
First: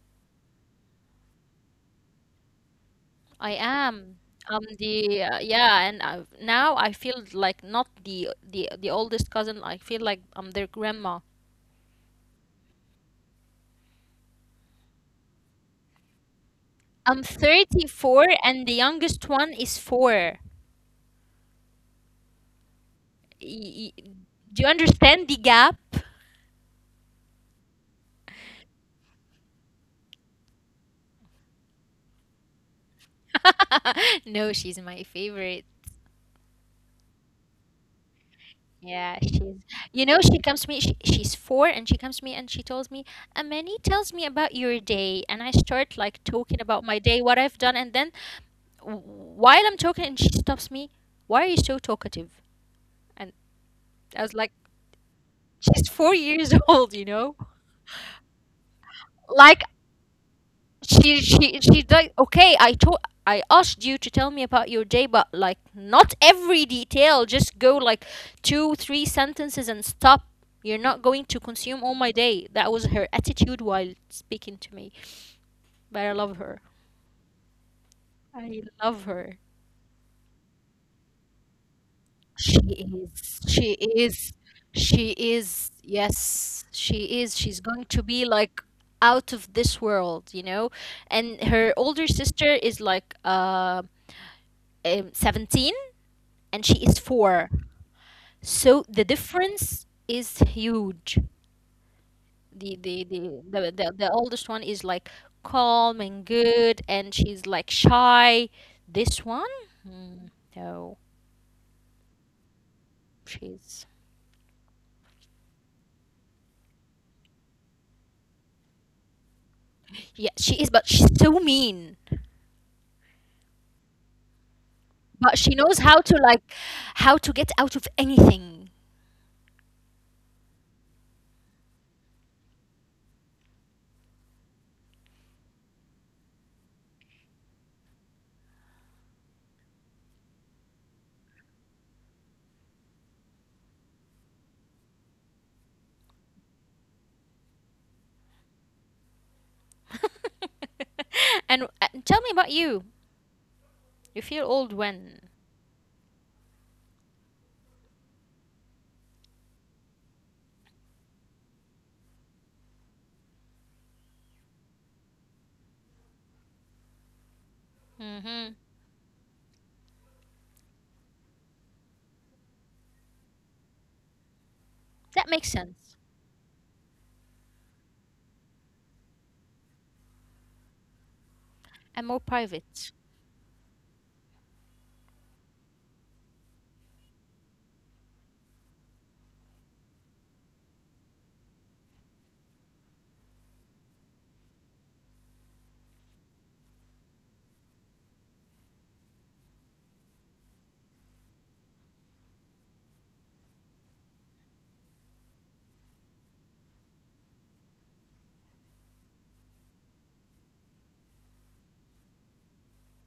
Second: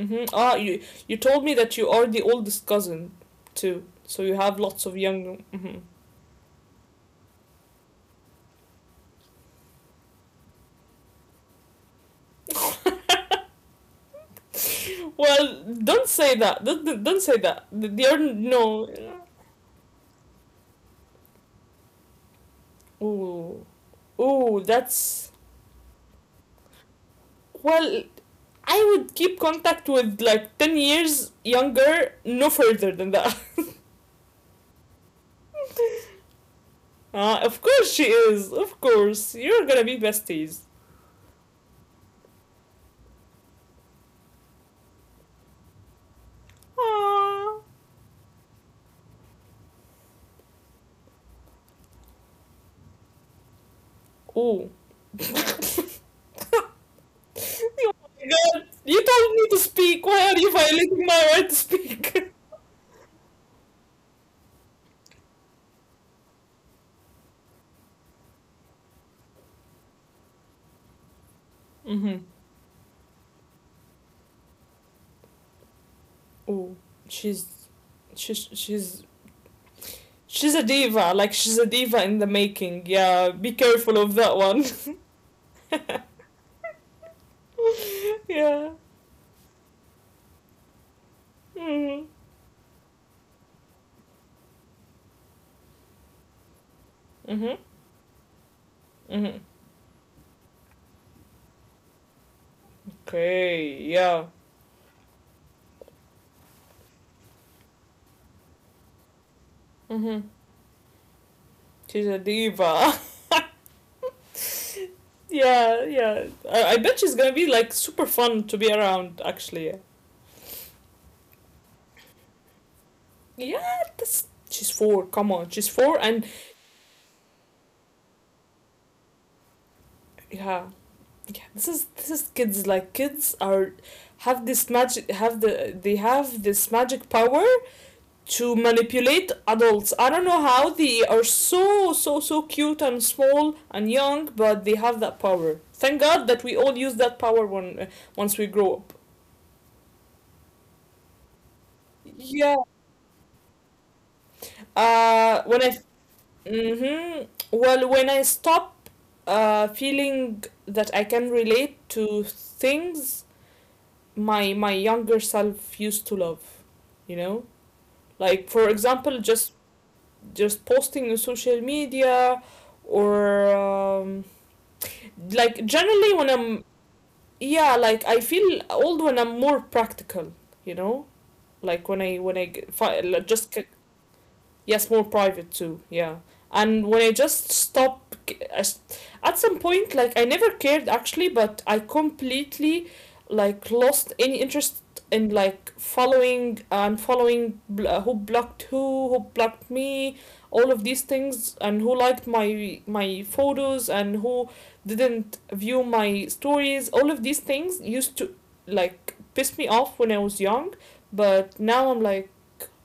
S1: Mm-hmm. Ah, you told me that you are the oldest cousin
S2: I
S1: too.
S2: am.
S1: So you
S2: I'm
S1: have lots of
S2: the
S1: young.
S2: yeah,
S1: Mhm.
S2: and I, now I feel like not the oldest cousin. I feel like I'm their grandma.
S1: Well, don't say that.
S2: I'm
S1: Don't say that. They
S2: 34
S1: are
S2: and the
S1: no.
S2: youngest one is 4.
S1: Ooh,
S2: Y- y-
S1: ooh,
S2: do you
S1: that's
S2: understand the gap?
S1: well. I would keep contact with like 10 years younger, no further than that. *laughs*
S2: *laughs* No, she's my favorite.
S1: Ah, of course she is. Of course.
S2: Yeah,
S1: You're
S2: she's,
S1: gonna be
S2: you know,
S1: besties.
S2: she comes to me, she's four, and she comes to me and she tells me, Amani, tells me about your day. And I start like talking about my day,
S1: Aww.
S2: what I've done. And then while I'm talking, and she stops me, why are you so talkative? And I was
S1: Ooh.
S2: like,
S1: *laughs*
S2: she's 4 years *laughs* old, you know?
S1: Oh my god. You told me to
S2: Like,
S1: speak. Why are you violating my right to
S2: she's
S1: speak?
S2: like okay I told I asked you to tell me about your day but like not every detail just go like two three sentences and stop, you're not going to consume
S1: *laughs*
S2: all
S1: Mm-hmm.
S2: my day. That was her attitude while speaking to me, but I love
S1: Ooh.
S2: her.
S1: She's. She's.
S2: I
S1: She's.
S2: love her.
S1: She's a diva. Like, she's a diva in the
S2: she
S1: making. Yeah. Be
S2: is she
S1: careful of that
S2: is
S1: one.
S2: she is, yes she is. She's going to
S1: *laughs*
S2: be
S1: Yeah.
S2: like out of this world, you know, and her
S1: Mm
S2: older sister is like 17 and she is
S1: hmm. Mm hmm.
S2: four. So
S1: Mm
S2: the
S1: hmm.
S2: difference is huge. The the the
S1: Okay.
S2: the, the,
S1: Yeah.
S2: the oldest one is like calm and good, and she's like shy. This one,
S1: Mm hmm.
S2: hmm, no,
S1: She's a diva.
S2: she's
S1: *laughs* Yeah, yeah. I bet she's gonna be like super fun to be around. Actually,
S2: yeah, she is, but she's so mean.
S1: yeah. This she's four. Come
S2: But
S1: on,
S2: she
S1: she's
S2: knows
S1: four,
S2: how to
S1: and
S2: how to get out of anything.
S1: yeah, yeah. This is kids. Like kids are, have this magic, have they have this magic power to manipulate adults. I don't know how they are so cute and small and young, but they have that power. Thank god that we all use that power when once we grow up.
S2: *laughs* and tell me about
S1: Yeah.
S2: you. You feel old when?
S1: Uh, when I f- mhm. Well, when I stop feeling that I can relate to things my younger self used to love, you know,
S2: hmm
S1: like for example, just posting on social media, or
S2: That makes
S1: like
S2: sense.
S1: generally when I'm, yeah, like I feel old when I'm more practical, you know, like
S2: And more
S1: when I g-
S2: private.
S1: fi- like, just. Yes, more private too. Yeah. And when I just stopped, at some point, like I never cared actually, but I completely, like lost any interest in like following and who blocked me, all of these things, and who liked my photos and who didn't view my stories. All of these things used to like piss me off when I was young, but now I'm like,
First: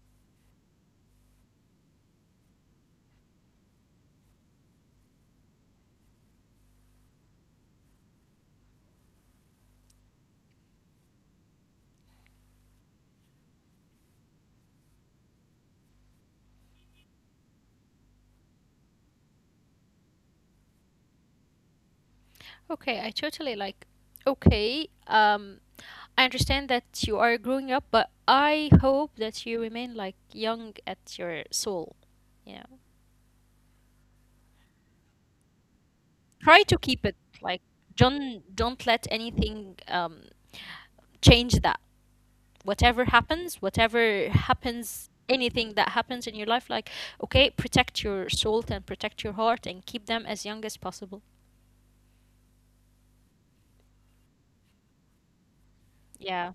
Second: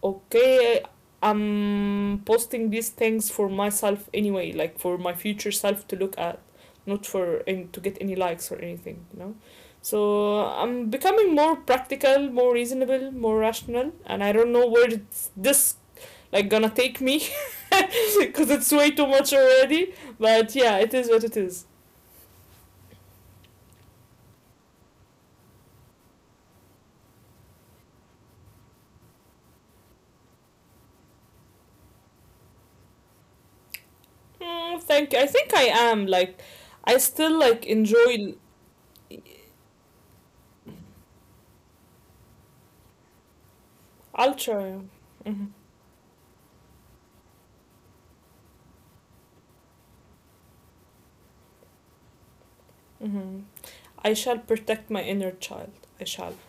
S1: okay, I'm posting these things for myself anyway, like for my future self to look at, not for and to get any likes or anything, you know. So I'm becoming more practical, more reasonable, more rational, and I don't know where this gonna take me because *laughs* it's way too much already. But yeah, it is what it is.
S2: Okay, I totally like. Okay, um, I understand that you are growing up, but I hope that you remain like young at your soul. Yeah,
S1: Mm, thank you. I think I am like,
S2: try to
S1: I
S2: keep it
S1: still
S2: like,
S1: like enjoy.
S2: don't let anything change that. Whatever
S1: I'll try.
S2: happens,
S1: Hmm.
S2: anything that happens in your life, like okay, protect your soul and protect your heart and keep them as young as possible.
S1: Hmm. I shall protect my inner child. I shall.
S2: Yeah.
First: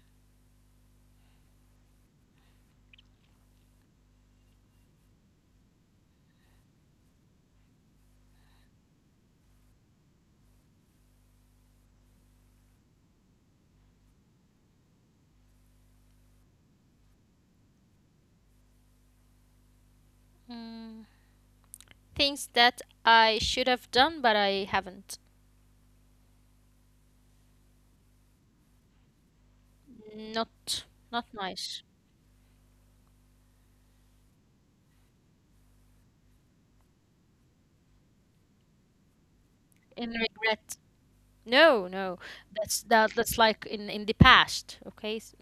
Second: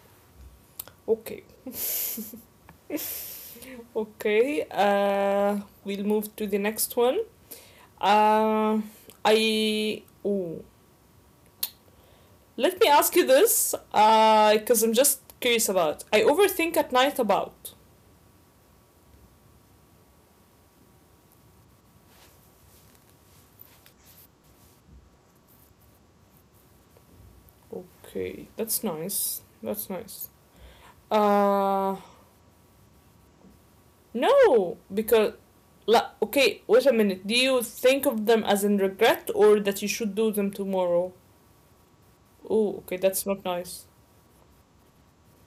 S1: Okay. *laughs* okay, uh, we'll move to the next one. Uh, I. Ooh. Let me ask you this, because I'm just curious about. I overthink at night about.
S2: Mm, things that I should have done, but I haven't.
S1: Okay, that's nice. That's nice.
S2: Not not nice.
S1: Uh, no, because. Okay, wait a minute. Do you think of them as in regret or that you should
S2: In
S1: do them
S2: regret.
S1: tomorrow?
S2: No, no.
S1: Oh,
S2: That's
S1: okay,
S2: that
S1: that's
S2: that's
S1: not
S2: like
S1: nice.
S2: in the past, okay? S-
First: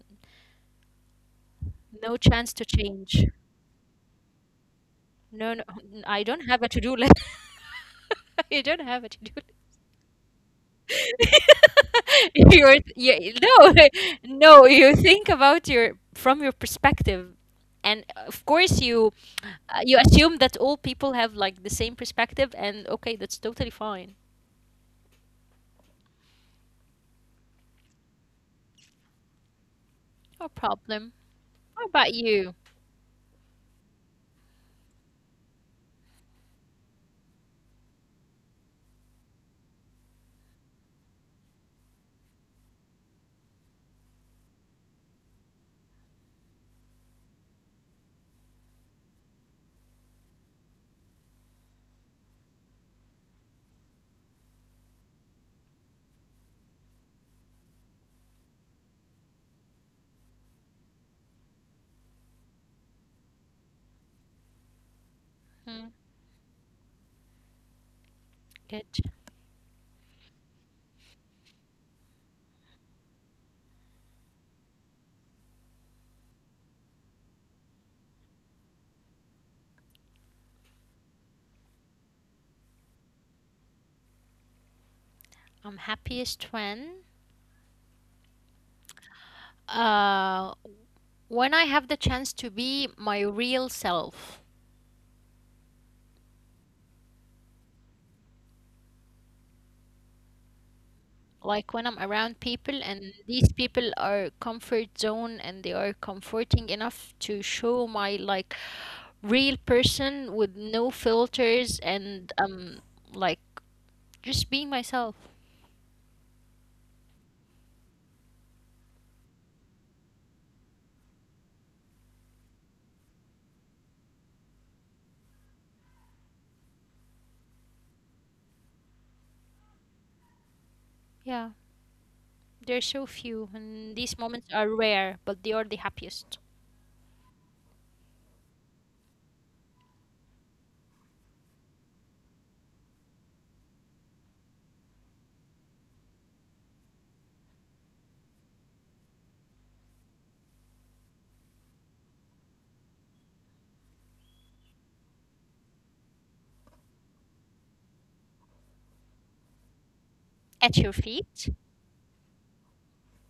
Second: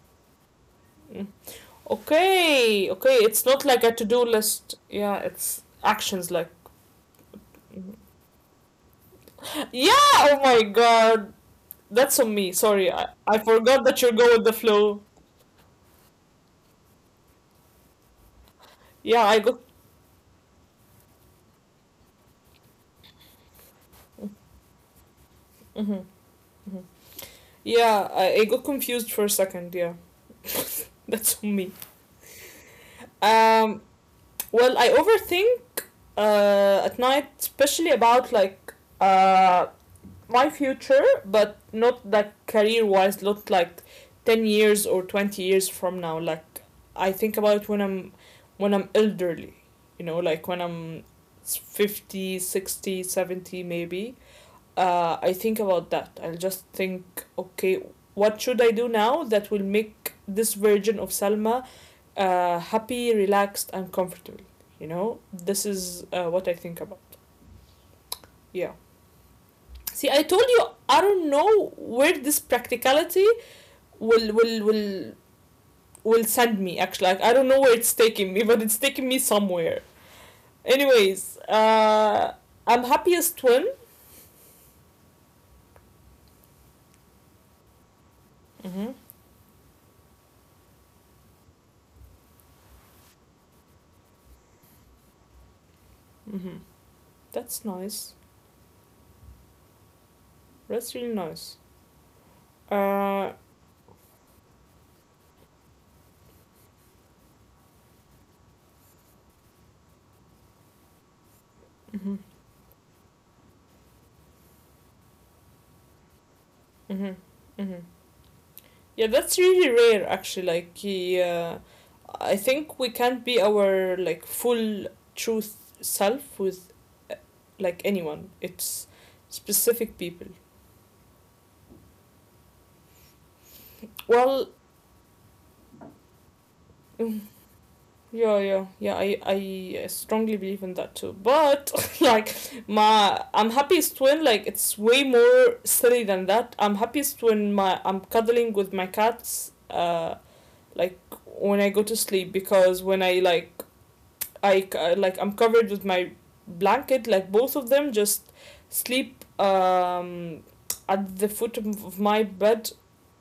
S1: *laughs*
S2: No chance to
S1: Okay, okay,
S2: change.
S1: it's not like a to-do list. Yeah,
S2: No,
S1: it's
S2: no. n- I
S1: actions
S2: don't
S1: like.
S2: have a to-do list. *laughs*
S1: Mhm.
S2: You don't have a to-do list.
S1: Yeah, oh my god. That's on
S2: *laughs*
S1: me.
S2: You're
S1: Sorry. I,
S2: yeah,
S1: I
S2: no.
S1: forgot that you
S2: *laughs*
S1: go with the
S2: No, you
S1: flow.
S2: think about your from your perspective. And of course you
S1: Yeah, I got.
S2: you assume that all people have like the same perspective and okay, that's totally fine.
S1: Hmm. Yeah, I got confused for a second. Yeah.
S2: No
S1: *laughs*
S2: problem.
S1: That's on me.
S2: How about you?
S1: Um well, I overthink at night especially about uh my future, but not that career wise, not like 10 years or 20 years from now. Like, I think about it when I'm elderly, you know, like when I'm 50, 60, 70, maybe. I think about that. I'll just think, okay, what should I do now that will make this version of Salma happy, relaxed, and comfortable? You know, this
S2: Hmm.
S1: is what I think about. Yeah.
S2: Good.
S1: See, I told you, I don't know where this practicality will will send me. Actually, like, I don't know where it's taking me, but it's taking me somewhere. Anyways, I'm happy as twin.
S2: I'm happiest
S1: Mm-hmm.
S2: uh when I have the chance to be my real self.
S1: Mm-hmm. That's nice. That's really nice.
S2: Like when I'm around people and
S1: Uh,
S2: these people are comfort zone and they are comforting enough to show my like real person with no filters
S1: mm-hmm.
S2: and like just being myself.
S1: Mm-hmm. Mm-hmm. Yeah, that's really rare actually. I think we can't be our like full truth self with uh, like anyone. It's specific people.
S2: Yeah. There's so few and these moments
S1: Well,
S2: are rare, but they are the happiest.
S1: *laughs* mm, yeah, yeah, yeah. I strongly believe in that too. But *laughs* like my I'm happiest when like it's way more silly than that. I'm happiest when my I'm cuddling with my cats. Like when I go to sleep because when I like I c- like I'm covered with my blanket. Like both of them just sleep
S2: At your
S1: at the
S2: feet.
S1: foot of my bed.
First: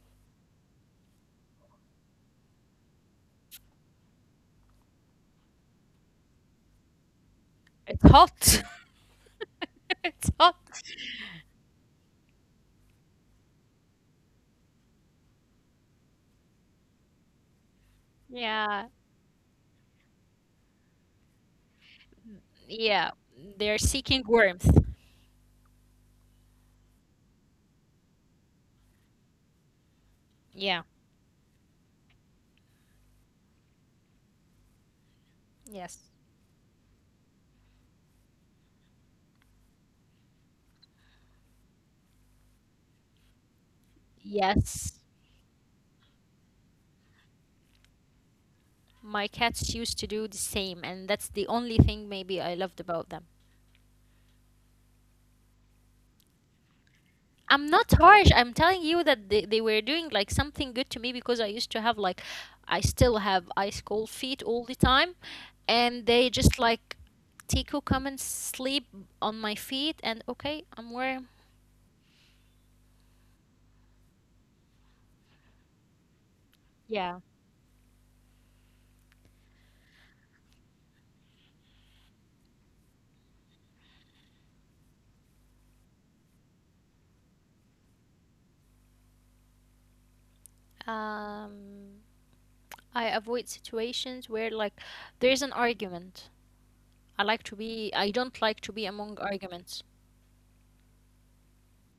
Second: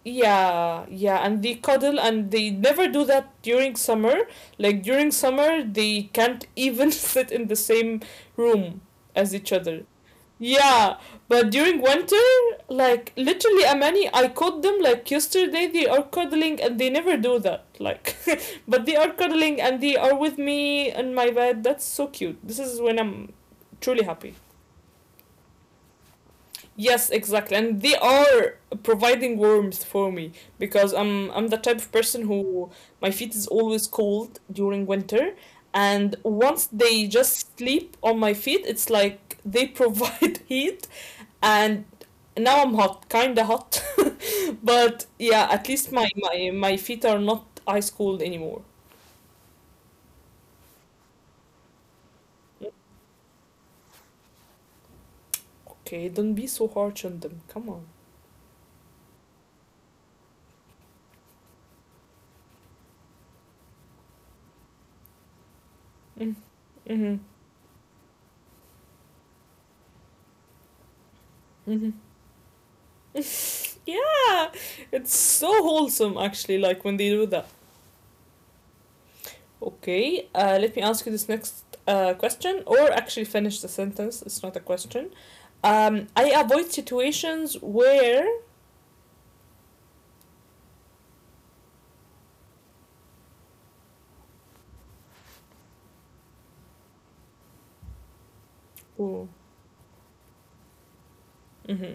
S1: Yeah, yeah, and they cuddle and they never do that during summer. Like during summer, they can't even *laughs* sit in the same
S2: It's hot.
S1: room as each other.
S2: *laughs* It's hot.
S1: Yeah, but during winter, like literally, Amani, I caught them like yesterday. They are cuddling and they never do that. Like, *laughs*
S2: Yeah.
S1: but they are cuddling and they are with me in my bed. That's so cute. This is when
S2: Yeah,
S1: I'm
S2: they're
S1: truly
S2: seeking
S1: happy.
S2: warmth.
S1: Yes, exactly. And they are providing warmth for me
S2: Yeah.
S1: because I'm the type of person who my feet is always cold during winter,
S2: Yes.
S1: and once they just sleep on my feet, it's like they provide *laughs* heat and now I'm hot, kinda hot. *laughs*
S2: Yes.
S1: But yeah, at least my feet are not ice cold anymore.
S2: My cats used to do the same, and that's the only thing maybe I loved about them.
S1: Okay, don't be so harsh on them.
S2: I'm
S1: Come on.
S2: not harsh. I'm telling you that they were doing like something good to me because I used to have like, I still have ice cold feet all the time, and they
S1: Mm.
S2: just like,
S1: Mm-hmm.
S2: Tico, come and sleep on my feet, and okay, I'm warm.
S1: Mm-hmm. *laughs* Yeah, it's so wholesome actually. Like when they
S2: Yeah.
S1: do that. Okay, let me ask you this next question, or actually finish the sentence. It's not a question. I avoid situations where.
S2: Um, I avoid situations where like there's an argument. I like to be, I don't like to be among
S1: Ooh.
S2: arguments.
S1: Mm-hmm.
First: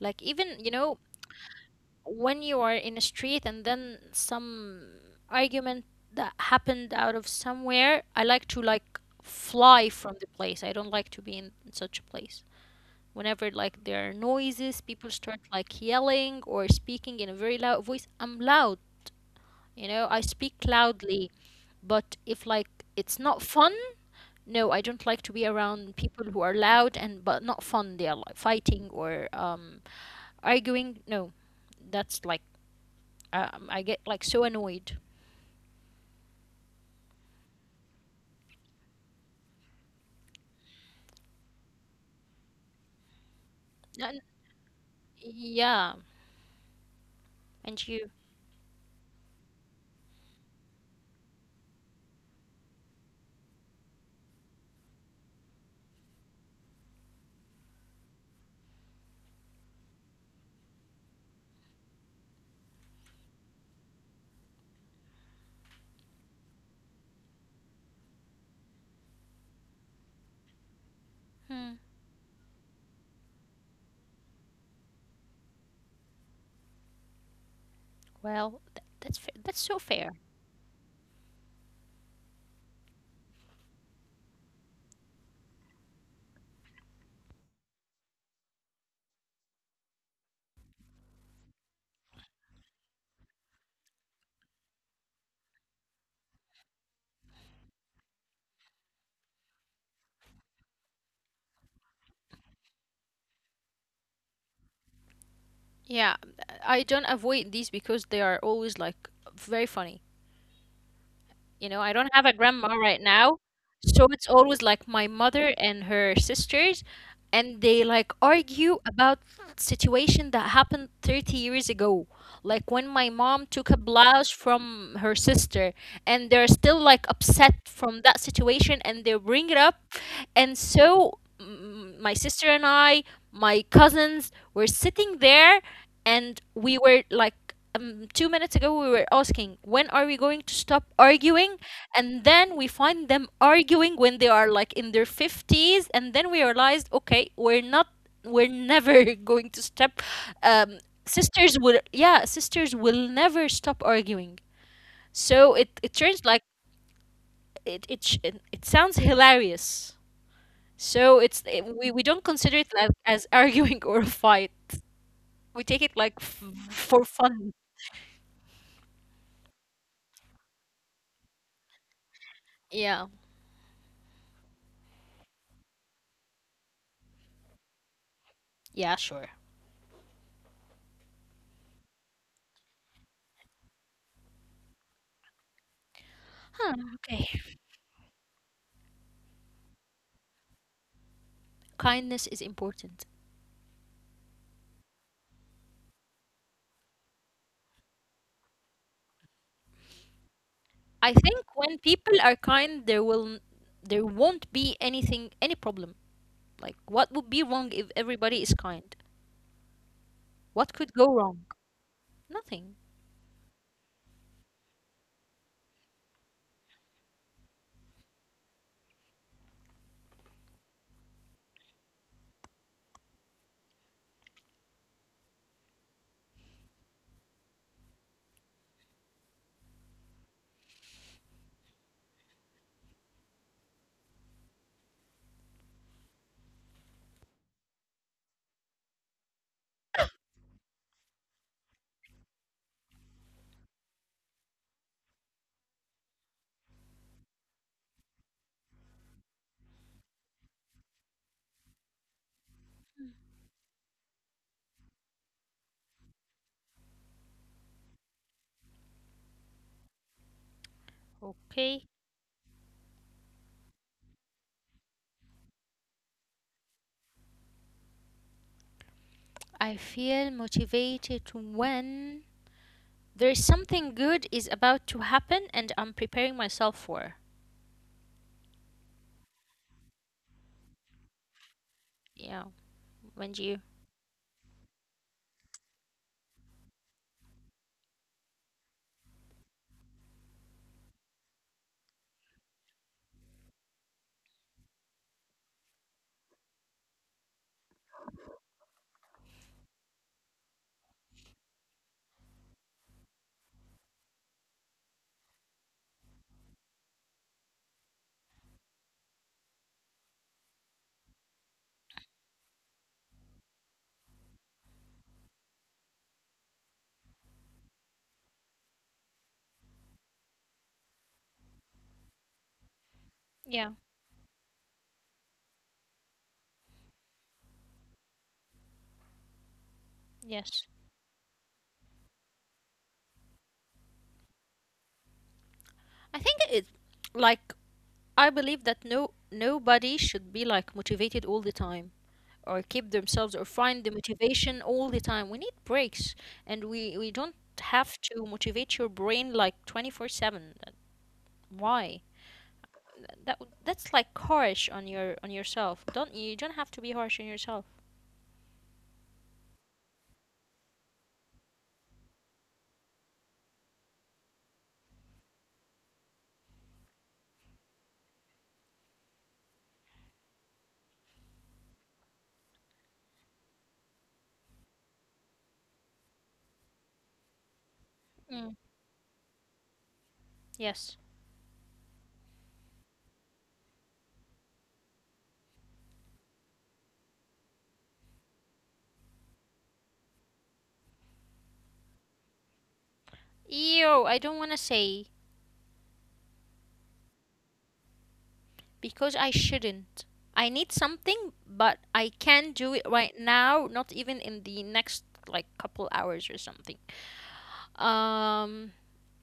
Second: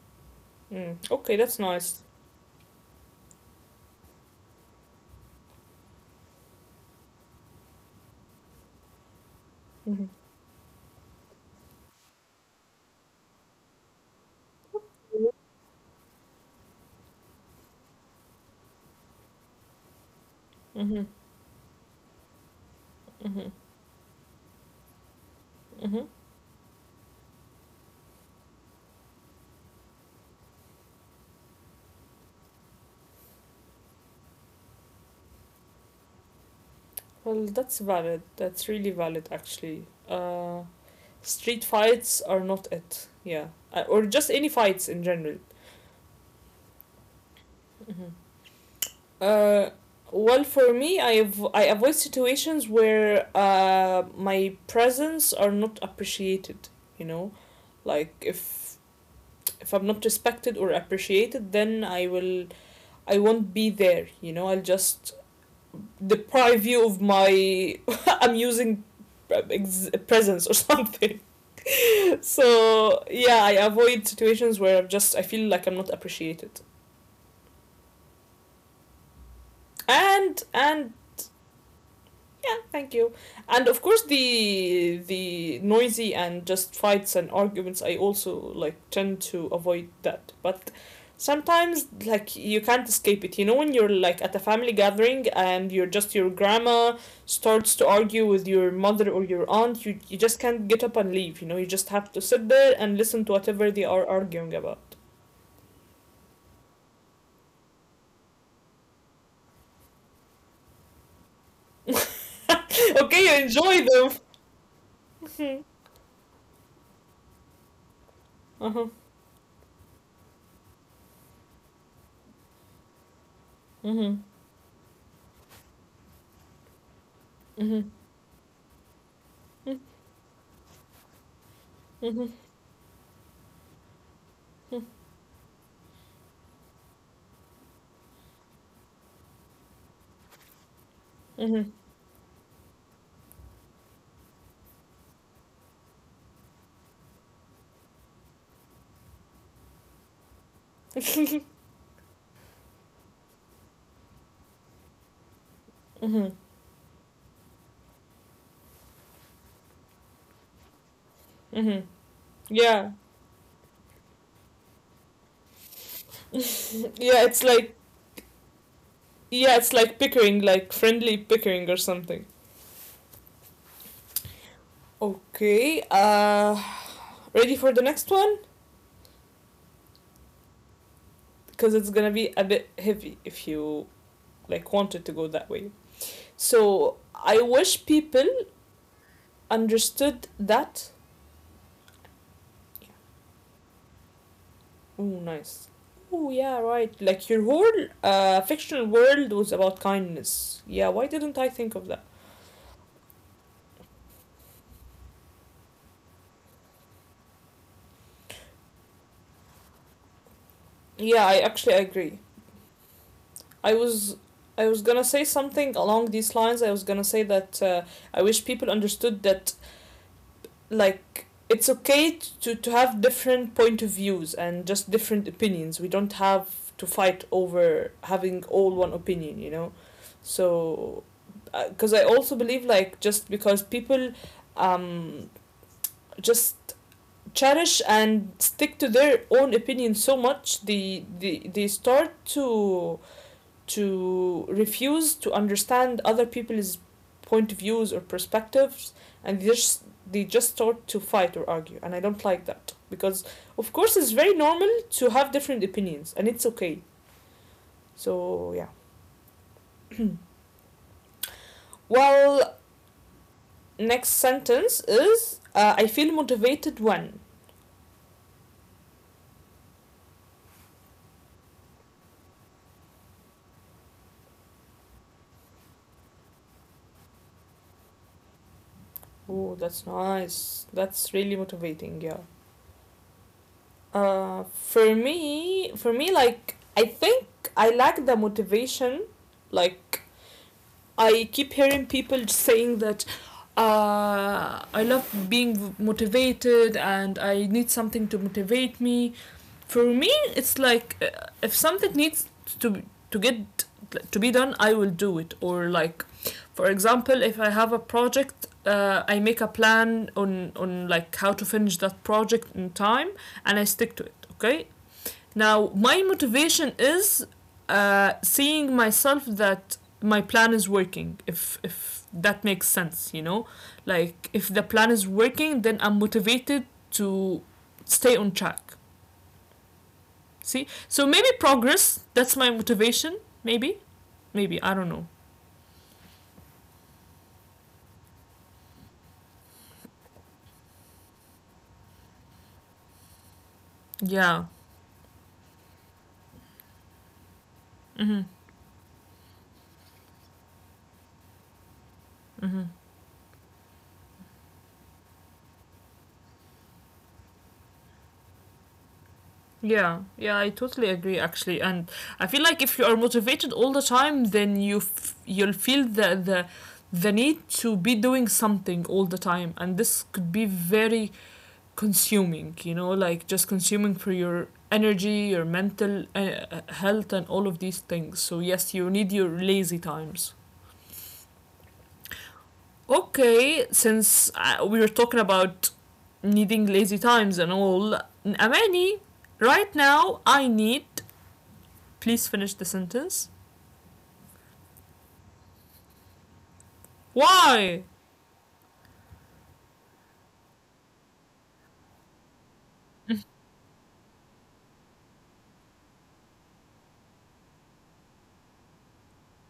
S2: Like, even, you
S1: Mm.
S2: know,
S1: Okay, that's nice.
S2: when you are in a street and then some argument that happened out of somewhere, I like to, like, fly
S1: Mm-hmm.
S2: from the place. I don't like to be in such a place. Whenever, like, there are noises, people start, like, yelling or speaking in a very loud voice, I'm loud, you know, I speak
S1: Mm-hmm.
S2: loudly. But if, like, it's not
S1: Mm-hmm.
S2: fun, no, I don't like to be around
S1: Mm-hmm.
S2: people who are loud and but not fun. They are like fighting or arguing. No, that's like I get like so annoyed.
S1: Well, that's valid. That's really valid, actually. Street fights are not it. Yeah. Or
S2: And,
S1: just any fights in general.
S2: yeah, and you.
S1: Mm-hmm. Uh, well, for me, I avoid situations where my presence are not appreciated, you know? Like, if I'm not respected or appreciated, then I won't be there, you know? I'll just deprive you of my *laughs* I'm using presence or *laughs* something.
S2: Hmm,
S1: So yeah, I avoid situations where I'm just I feel like I'm not appreciated
S2: well, th- that's fa- that's so fair.
S1: and yeah, thank you. And of course the noisy and just fights and arguments I also like tend to avoid that, but sometimes like you can't escape it, you know, when you're like at a family gathering and you're just your grandma starts to argue with your mother or your aunt, you just can't get up and leave, you know, you just have to sit there and listen to whatever they are arguing about.
S2: Yeah, I don't avoid these because they are always like very funny. You know, I don't have a grandma
S1: *laughs*
S2: right now.
S1: Okay, enjoy
S2: So
S1: them.
S2: it's always like my mother and her sisters, and they like
S1: Uh
S2: argue
S1: huh.
S2: about situation that happened 30 years ago. Like when my mom took a blouse from her sister, and they're still like upset from that situation, and they bring it up and so m- my sister and I, my cousins, were sitting there and we were like, 2 minutes ago, we were asking, when are we going to stop arguing? And then we find them arguing when they are like in their 50s. And then we realized, okay, we're not, we're never *laughs* going to stop. Um, sisters will, yeah, sisters will never stop arguing. So it turns like, it, sh- it sounds hilarious. So it's it, we don't consider it like
S1: Yeah,
S2: as *laughs* arguing or a fight. We take it like f- for
S1: yeah, it's
S2: fun.
S1: like yeah, it's like pickering, like friendly pickering or something.
S2: Yeah.
S1: Okay, ready for the next one?
S2: Yeah, sure.
S1: Because it's gonna be a bit heavy if you like wanted to go that way.
S2: Huh,
S1: So
S2: okay.
S1: I wish people understood that.
S2: Kindness is important.
S1: Oh, nice. Oh, yeah, right. Like your whole fictional world was about kindness. Yeah, why didn't I
S2: I
S1: think of
S2: think
S1: that?
S2: when people are kind, there will n- there won't be anything any problem. Like what would be wrong if everybody is kind? What
S1: Yeah,
S2: could
S1: I
S2: go
S1: actually
S2: wrong?
S1: agree.
S2: Nothing.
S1: I was I was gonna say something along these lines. I was gonna say that I wish people understood that like it's okay to have different point of views and just different opinions. We don't have to fight over having all one opinion, you know. So, because I also believe like just because people um just cherish and stick to their own opinion so much they start to refuse to understand other people's point of views or perspectives, and they just start to fight or argue, and I don't like that because of course it's very normal to have different opinions and it's okay. So yeah,
S2: Okay.
S1: well, next sentence is I feel motivated when.
S2: I feel motivated when there is something good is about to happen and I'm preparing myself for.
S1: Oh, that's nice. That's really motivating, yeah.
S2: Yeah. When do you?
S1: Uh, for me, like I think I lack the motivation. Like I keep hearing people saying that I love being motivated and I need something to motivate me. For me, it's like if something needs to to get to be done, I will do it. Or like, for example, if I have a project, I make a plan on like how to finish that project in time and I stick to it. Okay, now, my motivation is seeing myself that my plan is working, if that makes sense, you know?
S2: Yeah,
S1: Like, if the plan is working, then I'm motivated to stay on track. See?
S2: yes.
S1: So maybe progress, that's my motivation. Maybe. Maybe. I don't know.
S2: I think it's like I believe that no nobody should be like motivated all the time or keep themselves or find the
S1: Yeah.
S2: motivation all the time. We need breaks and we don't
S1: Mm hmm.
S2: have to motivate your brain like 24/7. That- Why?
S1: Mm hmm.
S2: Th- That w- that's like harsh on your on yourself. Don't you don't have to be harsh on yourself.
S1: Yeah, yeah, I totally agree actually. And I feel like if you are motivated all the time, then you'll feel the need to be doing something all the time, and this could be very consuming, you know, like just consuming for your energy, your mental health and all of these things. So yes,
S2: Mm.
S1: you need your lazy times.
S2: Yes.
S1: Okay, since we were talking about needing lazy times and all, Amani, right now I need. Please finish the sentence.
S2: Ew, I don't want to say.
S1: Why?
S2: Because I shouldn't. I need something, but I can't do it right now, not even in the next like couple hours or something. Um,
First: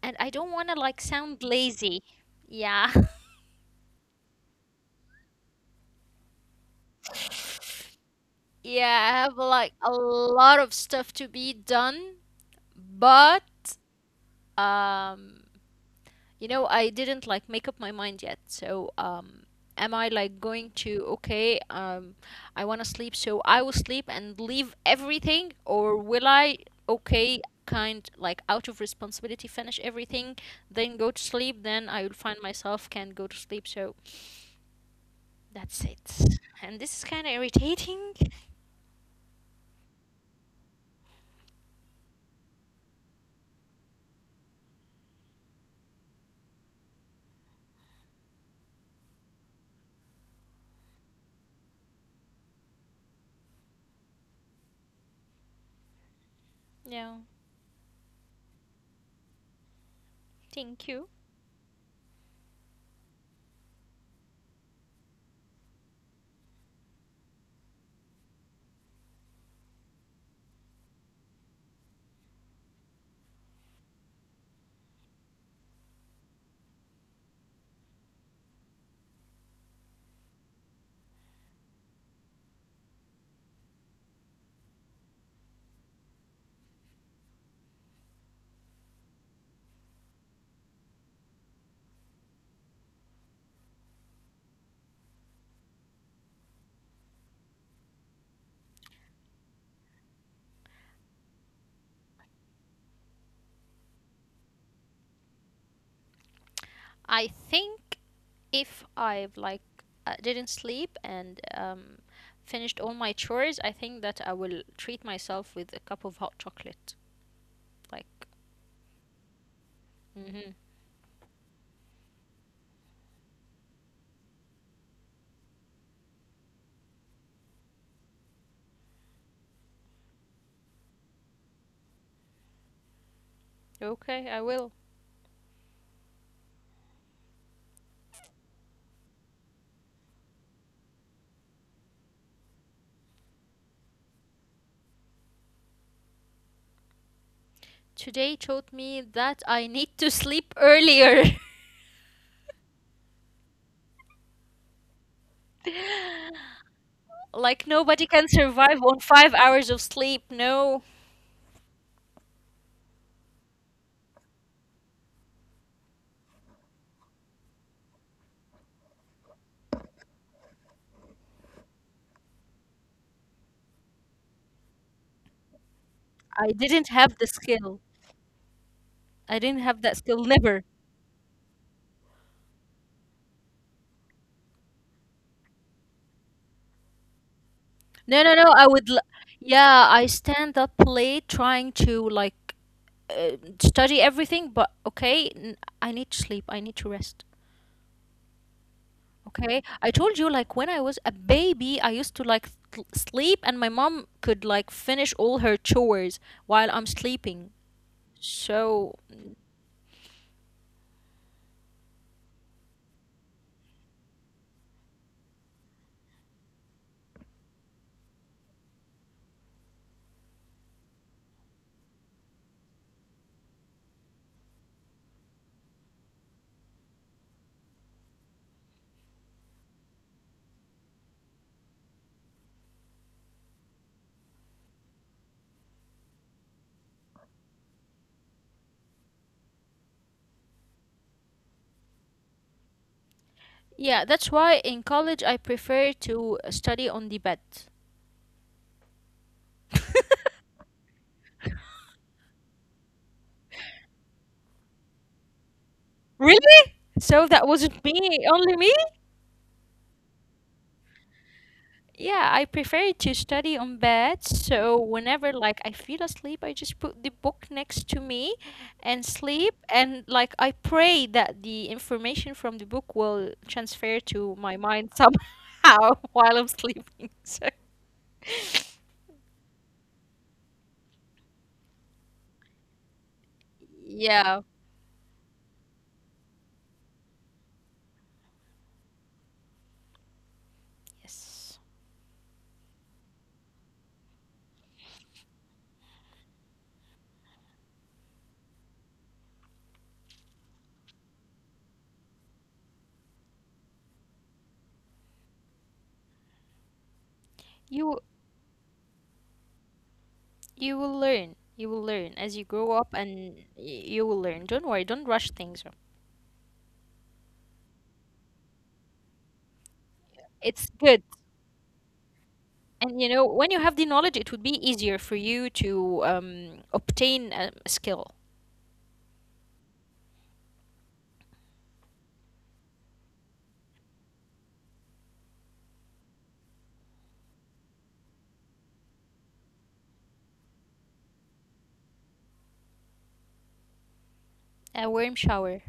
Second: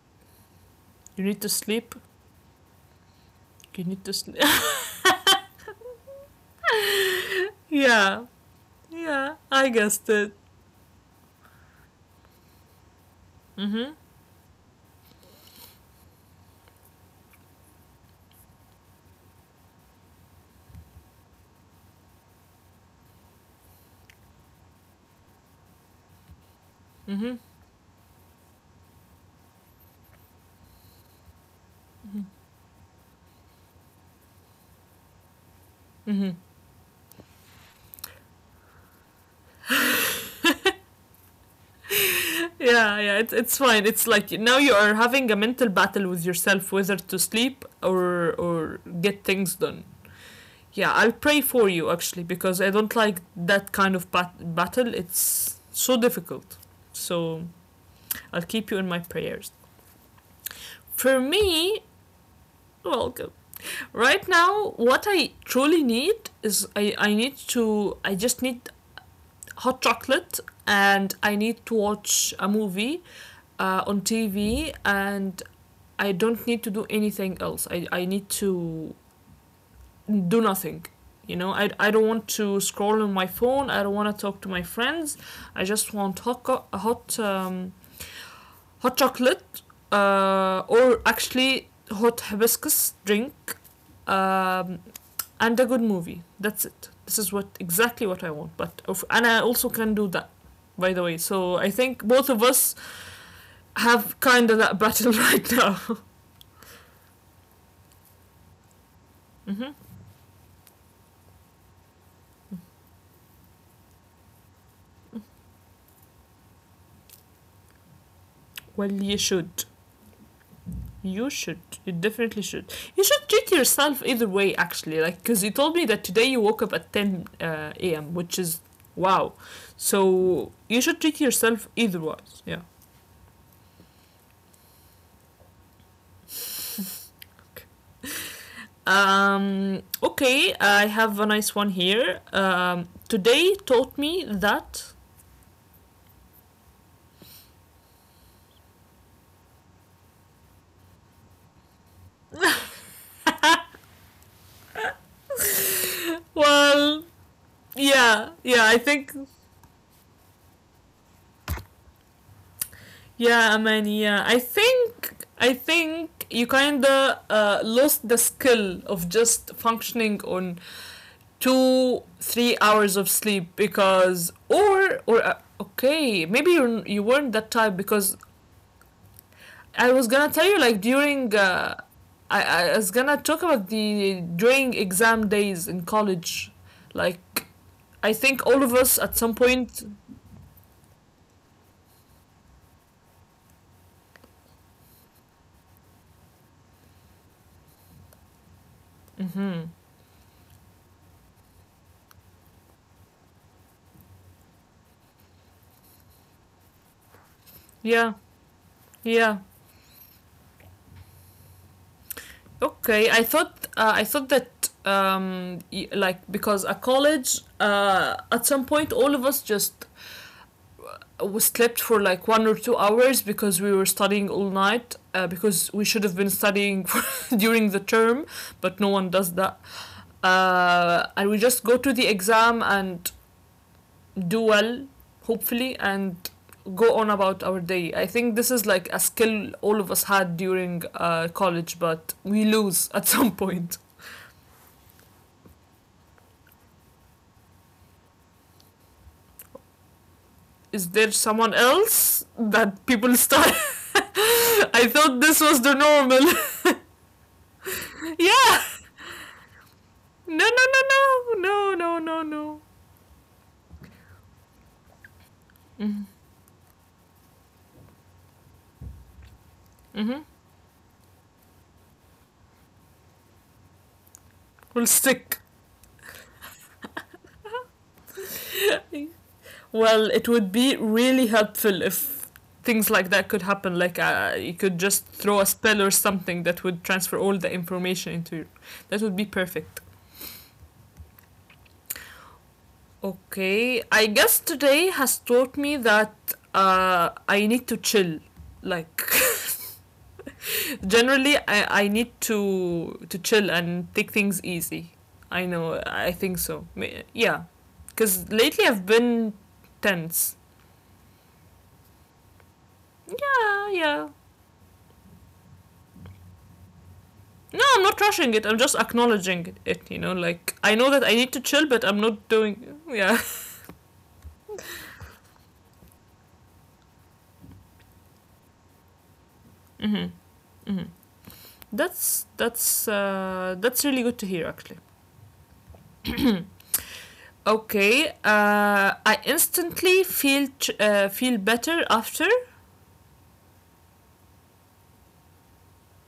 S2: and I don't want to like
S1: You need
S2: sound
S1: to sleep.
S2: lazy. Yeah. *laughs*
S1: You need to sleep. *laughs* Yeah,
S2: Yeah, I
S1: yeah,
S2: have
S1: I
S2: like a
S1: guessed it.
S2: lot of stuff to be done,
S1: Mm
S2: but
S1: hmm,
S2: um you know, I didn't like make up my mind yet. So, am I like going to, okay, I want to sleep, so I will sleep and leave everything, or will I,
S1: mm hmm,
S2: okay, kind like out of responsibility, finish everything, then go to sleep, then I will
S1: mm
S2: find myself can't go to sleep. So that's
S1: hmm, mm
S2: it. And this is kind of irritating.
S1: hmm. *laughs* Yeah, yeah, it's fine. It's like now you are having a mental battle with yourself whether to sleep or get things done. Yeah, I'll pray for you actually because I don't like that kind of battle. It's so difficult.
S2: Yeah.
S1: So I'll keep you in my prayers.
S2: Thank you.
S1: For me, well, right now, what I truly need is I just need hot chocolate and I need to watch a movie on TV, and I don't need to do anything else. I need to do nothing. You know, I don't want to scroll on my phone. I don't want to talk to my friends. I just want hot, um, hot chocolate or actually hot hibiscus drink, um, and a good movie. That's it. This is what exactly what I want. But of, and I also can do that, by the way. So I think both of us have kind of that *laughs* battle right now.
S2: I think if I've
S1: *laughs*
S2: like
S1: Hmm.
S2: didn't sleep and finished all my chores, I think that I will treat myself with a cup of hot chocolate. Like,
S1: Well, you should.
S2: mm-hmm.
S1: You should. You definitely should. You should treat yourself either way, actually. Like, because you told me that today you woke up at 10 a.m., which is wow. So you should treat yourself either way. Yeah.
S2: Okay, I will.
S1: Okay, I have a nice one here. Today taught me that.
S2: Today taught me that I need to sleep earlier.
S1: Well,
S2: *laughs* Like nobody can
S1: yeah, yeah. I
S2: survive on
S1: think,
S2: 5 hours of sleep. No,
S1: yeah. I think you kind of lost the skill of just functioning on 2, 3 hours of sleep because, or, okay,
S2: I
S1: maybe you
S2: didn't
S1: you
S2: have the
S1: weren't that type
S2: skill.
S1: because
S2: I didn't have
S1: I
S2: that
S1: was
S2: skill.
S1: gonna tell you
S2: Never.
S1: like during. I was gonna talk about the during exam days in college, like I
S2: No, no,
S1: think
S2: no.
S1: all
S2: I
S1: of
S2: would.
S1: us
S2: L-
S1: at some point.
S2: yeah, I stand up late trying to like study everything, but okay, n- I need to sleep. I need to rest. Okay,
S1: Hmm.
S2: I told you like when I was a baby, I used to like th- sleep, and my mom could like finish all her chores while I'm sleeping.
S1: Yeah,
S2: So
S1: yeah. Okay, I thought that like because at college at some point all of us just we slept for like 1 or 2 hours because we were studying all night because we should have been studying *laughs* during the term but no one does that, and we just go to the exam and do well, hopefully, and go on about our day. I think this is like a skill all of us had during college but we lose at *laughs* some point.
S2: yeah, that's why in college I prefer to study on the bed.
S1: Is there
S2: *laughs*
S1: someone else that people start? *laughs* I thought this was the normal.
S2: Really? So that
S1: *laughs*
S2: wasn't
S1: Yeah.
S2: me, only me?
S1: No, no, no, no, no, no, no, no.
S2: Yeah, I prefer to study on bed. So whenever like I feel asleep, I just put the book next to me and sleep
S1: Mm-hmm.
S2: and like I pray that the information from the book will transfer
S1: Will
S2: to my
S1: stick.
S2: mind somehow *laughs* while I'm sleeping. *laughs* So
S1: Well, it would be really helpful if things like that could happen. Like you could
S2: yeah.
S1: just throw a spell or something that would transfer all the information into. Your... That would be perfect.
S2: Yes.
S1: Okay, I guess today has taught me that I need to chill. Like. *laughs* Generally, I need to chill and take things easy. I know. I think so. Yeah,
S2: You
S1: because lately I've been tense.
S2: you will learn. You will learn as you grow up and
S1: Yeah,
S2: y-
S1: yeah.
S2: you will learn. Don't worry, don't rush things.
S1: No, I'm not rushing it. I'm just acknowledging it. You know, like I
S2: It's
S1: know that
S2: good.
S1: I need to chill, but I'm not doing.
S2: And you
S1: Yeah. *laughs*
S2: know, when you have the knowledge, it would be easier for you to obtain a skill,
S1: Hmm. Hmm. That's that's really good to hear, actually. Okay. I instantly feel feel better after.
S2: a worm shower,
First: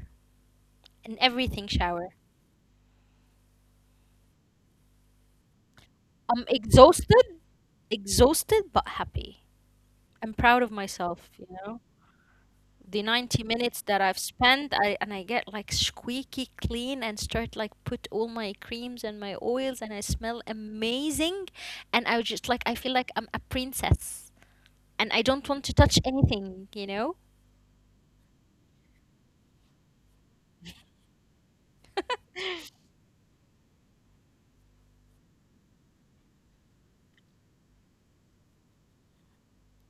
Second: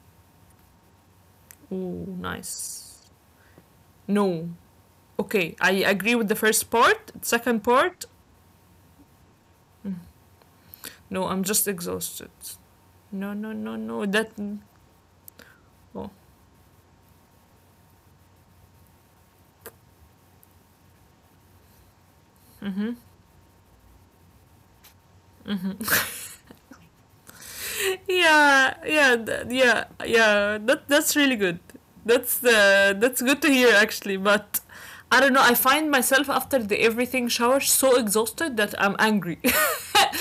S2: an everything
S1: Oh,
S2: shower.
S1: nice. No, okay, I agree with the
S2: I'm
S1: first part.
S2: exhausted,
S1: Second part,
S2: exhausted, but happy.
S1: mm,
S2: I'm proud of
S1: no,
S2: myself,
S1: I'm
S2: you
S1: just
S2: know.
S1: exhausted.
S2: The
S1: No,
S2: 90
S1: no, no,
S2: minutes that
S1: no.
S2: I've
S1: That.
S2: spent, I, and I get like
S1: Oh.
S2: squeaky clean and start like put all my creams and my oils, and I smell amazing. And I was just like, I
S1: Mm-hmm.
S2: feel like I'm a princess, and I don't want
S1: Mm-hmm.
S2: to touch anything, you know. *laughs*
S1: *laughs* Yeah, yeah, yeah, yeah. That's really good. That's good to hear actually. But I don't know. I find myself after the everything shower so exhausted that I'm angry.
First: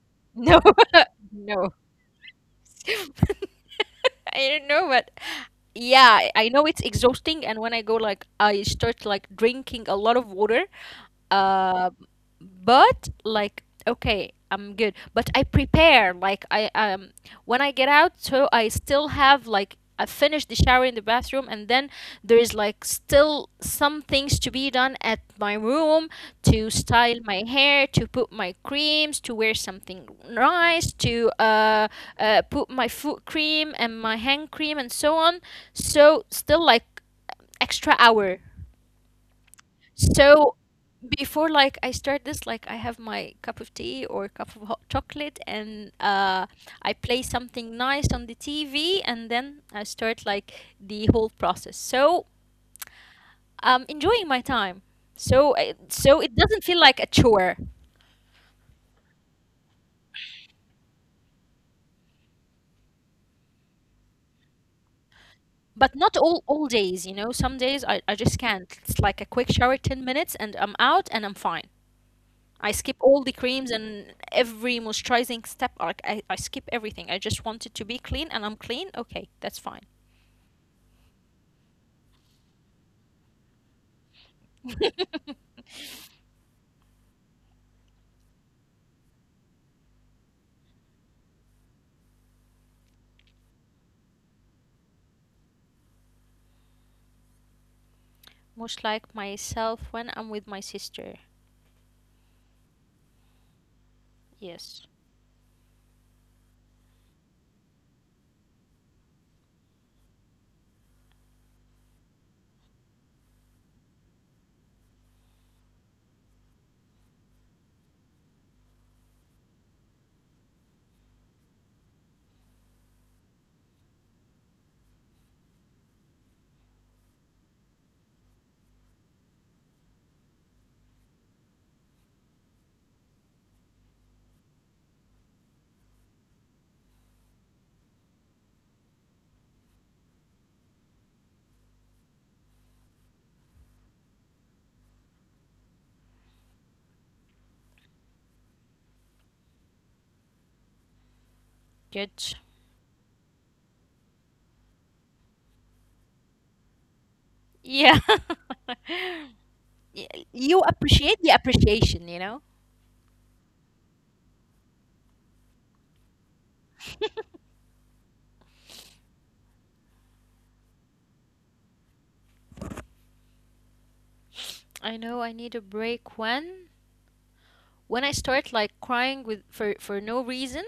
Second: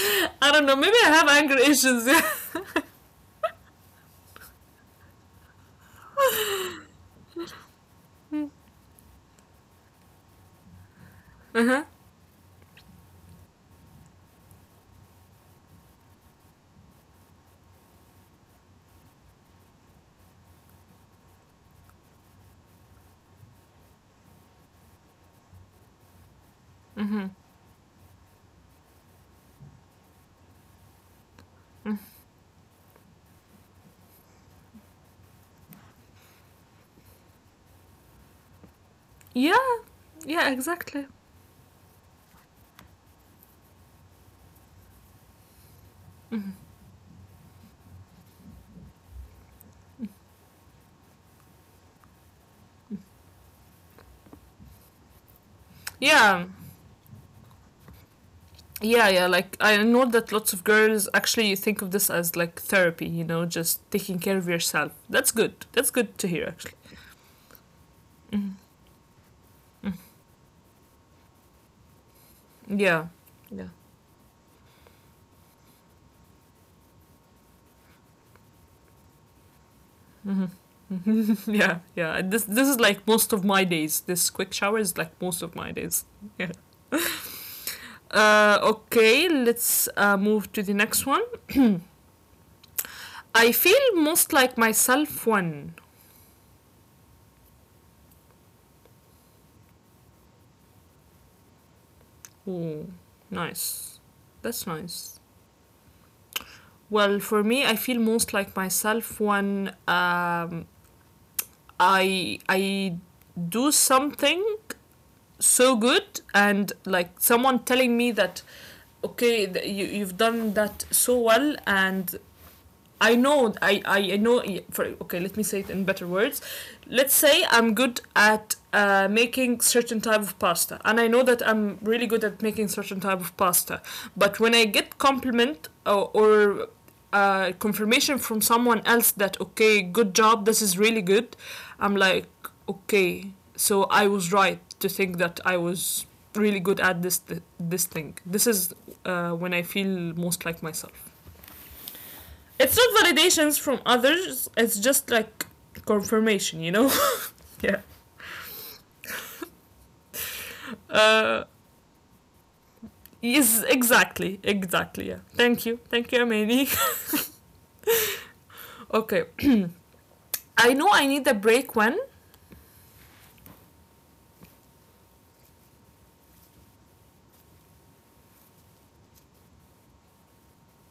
S1: *laughs* I
S2: No,
S1: don't know. Maybe I have
S2: *laughs*
S1: anger
S2: no.
S1: issues. Yeah. *laughs*
S2: *laughs* I don't know, but yeah, I know it's exhausting. And when I go, like, I start like drinking a lot of water,
S1: Uh-huh.
S2: um, but like okay, I'm good. But I prepare like I when I get out, so I still have like I finish the shower in the bathroom, and then there is like still some things to be done at my room to
S1: Mm-hmm.
S2: style my hair, to put my creams, to wear something nice, to
S1: Mm-hmm.
S2: put my foot cream and my hand cream and so on. So still like extra hour
S1: Yeah. Yeah.
S2: so
S1: Exactly.
S2: before like I start this, like I have my cup of tea or cup of hot chocolate and
S1: Hmm.
S2: I play something nice on the TV and then I start like the whole process. So I'm enjoying my time. So I- so
S1: Yeah.
S2: it doesn't feel like a chore.
S1: Yeah, yeah, like I know that lots of girls actually think of this as like therapy, you know, just taking care of yourself. That's good. That's
S2: But
S1: good to
S2: not
S1: hear,
S2: all
S1: actually.
S2: all days, you know. Some days I just can't. It's like a quick shower, 10 minutes and I'm out and I'm fine. I
S1: Yeah.
S2: skip all the
S1: Yeah.
S2: creams and every moisturizing step. Like I skip everything. I just want it to be clean and I'm clean. Okay, that's fine.
S1: Hmm. *laughs* Yeah, yeah. And this is like most of my days. This quick shower is like most of
S2: *laughs*
S1: my days. *laughs* Yeah. Okay, let's move to the next one. I feel most like myself when.
S2: Most like myself when I'm with my sister.
S1: Oh, nice. That's
S2: Yes.
S1: nice. Well, for me, I feel most like myself when I do something so good and like someone telling me that, okay, you, you've done that so well. And I know I know for okay, let me say it in better words. Let's say I'm good at making certain type of pasta and I know that I'm really good at making certain type of pasta. But when I get compliment, or confirmation from someone else that, okay, good job, this is really good, I'm like, okay, so I was right to think that I was really good at this thing. This is when I feel most like myself.
S2: Good.
S1: It's not validations from others, it's just like confirmation, you know? *laughs* Yeah.
S2: Yeah. *laughs* Y- you appreciate
S1: Uh,
S2: the appreciation, you know?
S1: yes, exactly, exactly, yeah. Thank you, Amani.
S2: *laughs*
S1: *laughs* Okay, I know I need a break when.
S2: I know I need a break when I start like crying with for no reason.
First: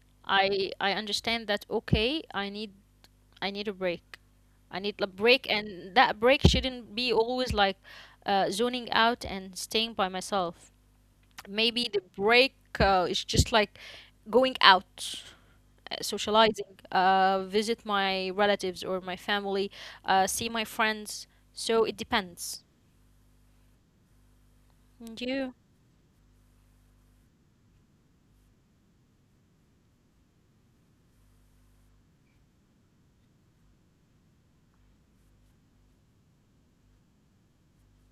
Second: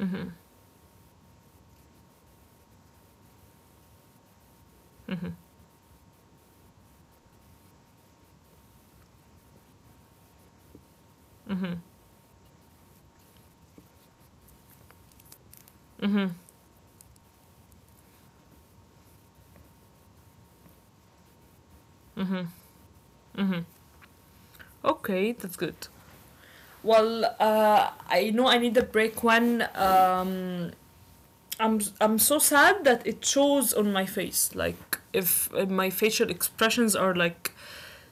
S1: Mm-hmm,
S2: I understand that okay, I need a break. I need a
S1: mm-hmm,
S2: break, and that break shouldn't be always like zoning out and staying by myself.
S1: mm-hmm,
S2: Maybe the break is just like going out,
S1: mm-hmm,
S2: socializing, visit my relatives or my family, see my friends. So it depends.
S1: mm-hmm.
S2: And
S1: Okay,
S2: you,
S1: that's good. Well, I know I need a break when I'm so sad that it shows on my face. Like if my facial expressions are like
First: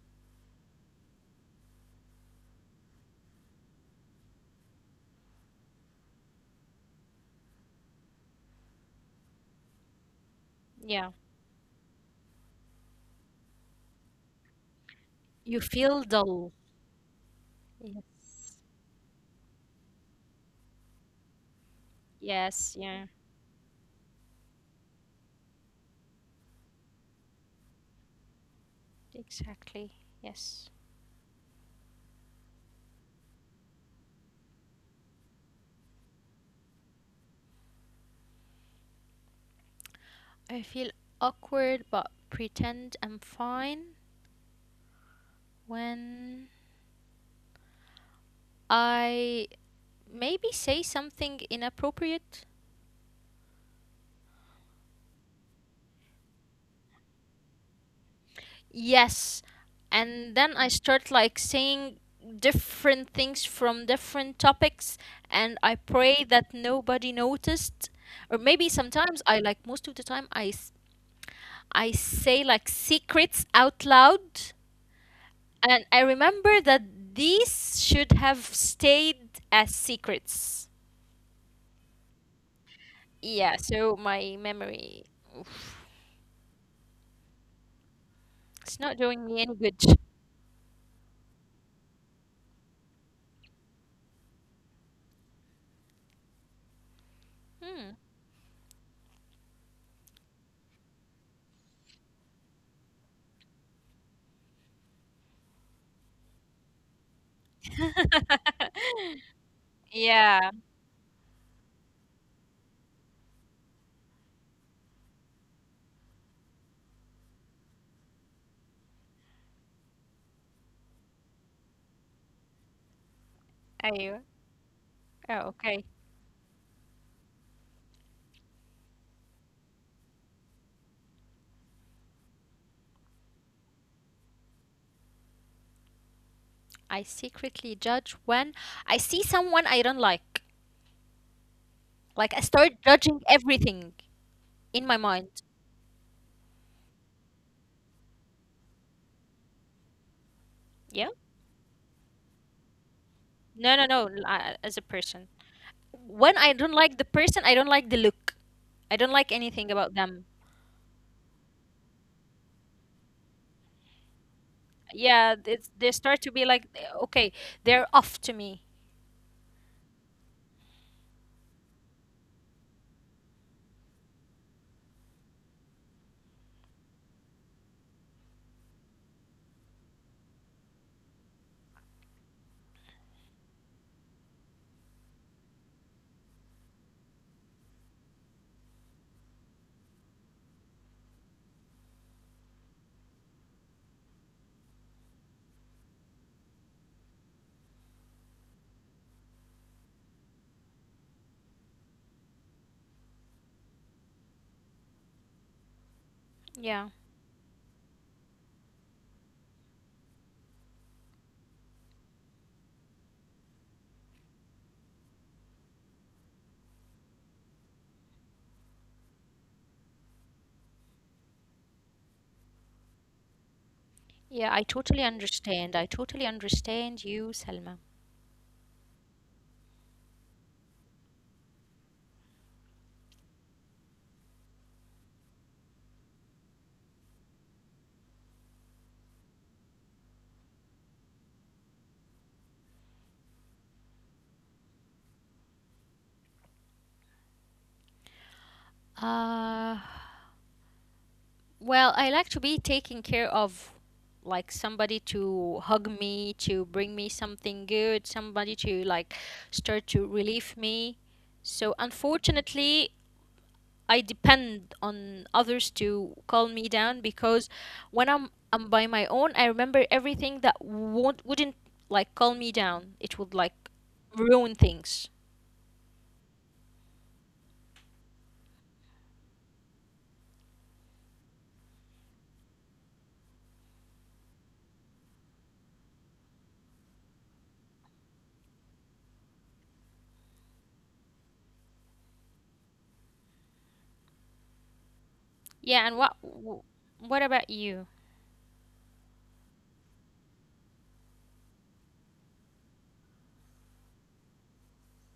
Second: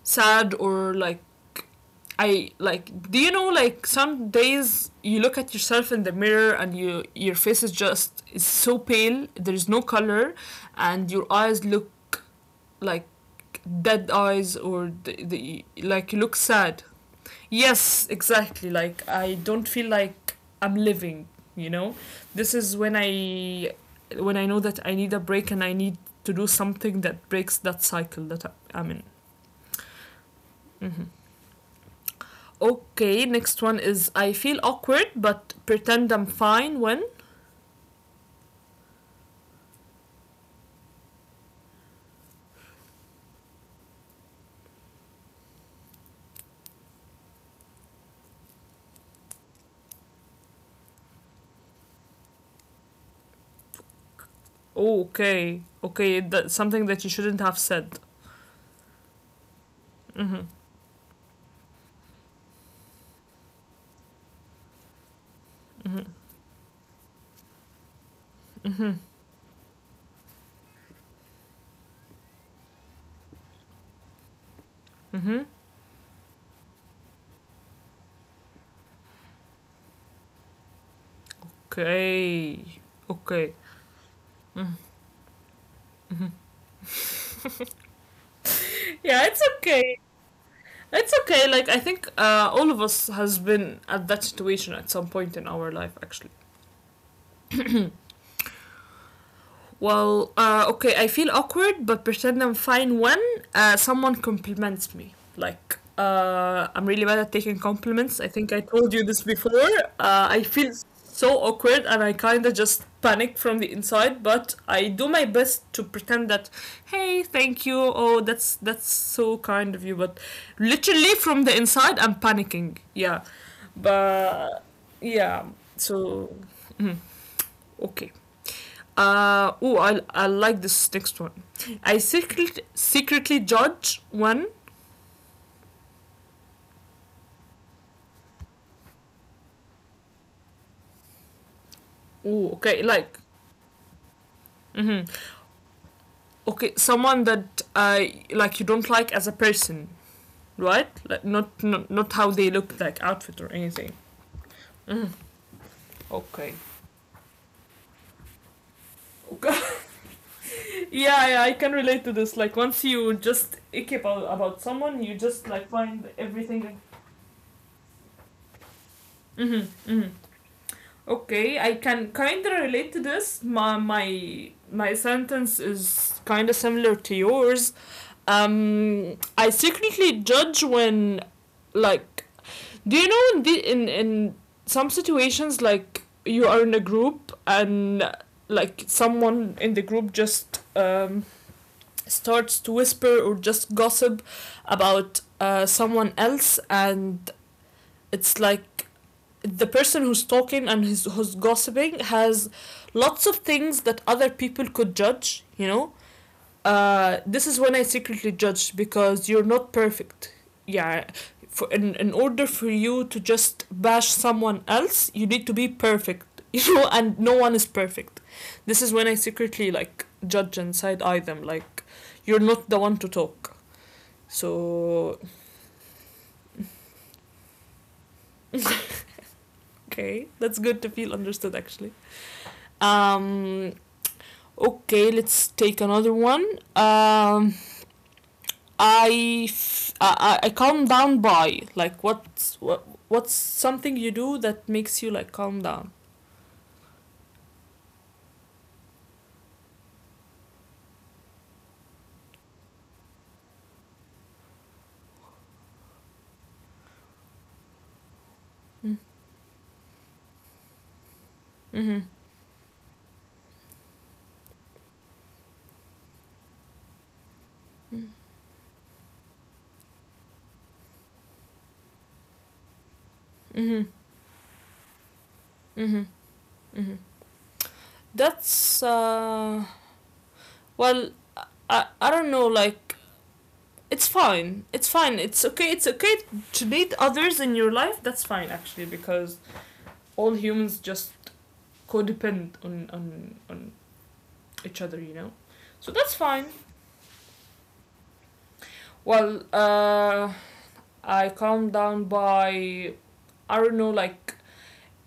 S1: sad, or like I like, do you know, like some days you look at yourself in the mirror and you your face is just is so pale, there's no color
S2: yeah,
S1: and your eyes look like dead eyes, or the,
S2: you
S1: the
S2: feel
S1: like you look
S2: dull.
S1: sad. Yes,
S2: Yes.
S1: exactly, like I don't feel like I'm living, you know, this
S2: Yes,
S1: is when
S2: yeah,
S1: I, when I know that I need a break and I need to do something that breaks that cycle that I- I'm in.
S2: exactly. Yes.
S1: Okay, next one is I feel awkward but pretend I'm fine when.
S2: I feel awkward, but pretend I'm fine. When I maybe say something inappropriate?
S1: Okay, okay, that's something that you shouldn't have said.
S2: Yes. And
S1: Mm-hmm.
S2: then I start like saying different things from different topics and I pray that nobody noticed. Or maybe sometimes I like most of the time I s- I say like secrets out loud
S1: Mm-hmm.
S2: and I remember that these should have stayed as secrets.
S1: Okay.
S2: Yeah,
S1: Okay.
S2: so my memory oof, it's not doing
S1: Yeah,
S2: me
S1: it's
S2: any good.
S1: okay. It's okay. Like I think all of us has been at that situation at some point in our life, actually.
S2: Hmm.
S1: Well, okay, I feel awkward, but pretend I'm fine when someone compliments me. Like, I'm really bad at taking compliments. I think
S2: *laughs*
S1: I told you this before. I
S2: Yeah.
S1: feel so awkward and I kind of just panic from the inside, but I do my best to pretend that, hey, thank you. Oh, that's so kind of you. But literally from the inside, I'm panicking. Yeah,
S2: I
S1: but
S2: oh,
S1: yeah.
S2: okay.
S1: So, mhm, okay. Oh, I like this next one. I secretly judge one.
S2: I secretly judge when I see someone I don't like. Like I
S1: Oh,
S2: start
S1: okay,
S2: judging
S1: like,
S2: everything in my
S1: hmm,
S2: mind.
S1: okay, someone that I like you don't like as a person, right?
S2: Yeah.
S1: Like, not, not, not how they look like outfit or
S2: No, no,
S1: anything.
S2: no. l- I- As a
S1: Mhm.
S2: person, when I
S1: Okay.
S2: don't like the person, I don't like the look. I don't like
S1: Okay.
S2: anything about them.
S1: *laughs* Yeah, yeah, I can relate to this. Like, once you just ick about someone, you
S2: Yeah,
S1: just
S2: it's,
S1: like
S2: they
S1: find
S2: start to be like,
S1: everything.
S2: okay, they're off to me.
S1: Mm-hmm, mm-hmm. Okay, I can kind of relate to this. My sentence is kind of similar to yours. I secretly judge when, like, do you know, in the in some situations, like you are in a group and like someone in the group just starts to whisper or just gossip about someone else, and it's like the person who's talking and who's gossiping has lots of things that other people could judge, you know?
S2: Yeah.
S1: This is when I secretly judge, because you're not perfect. Yeah, for, in order for you to just bash someone else, you need to be perfect, *laughs* you know? And no one is perfect. This is when I secretly, like, judge and side eye them. Like, you're not the one to talk.
S2: Yeah, I totally
S1: So,
S2: understand. I totally understand you, Selma.
S1: *laughs* okay, that's good to feel understood, actually. Um, Okay, let's take another one. Um, I, f- I calm down by like what's what's something you do that makes you like calm down.
S2: Uh, well, I like to be taken care of, like somebody to hug me, to bring me something good, somebody to like start to relieve me. So
S1: Mm-hmm.
S2: unfortunately, I depend on others to calm me down because when
S1: Mm-hmm.
S2: I'm by my own, I remember everything that won't wouldn't like calm me down. It would like
S1: Mm-hmm.
S2: ruin things.
S1: Mm-hmm. Mm-hmm. That's uh, well, I don't know, like, it's fine, it's fine, it's okay, it's okay to need others in your life, that's fine actually, because all humans just codepend on each other, you know,
S2: Yeah, and
S1: so
S2: what
S1: that's fine.
S2: wh- what about you?
S1: Well, I calmed down by, I don't know, like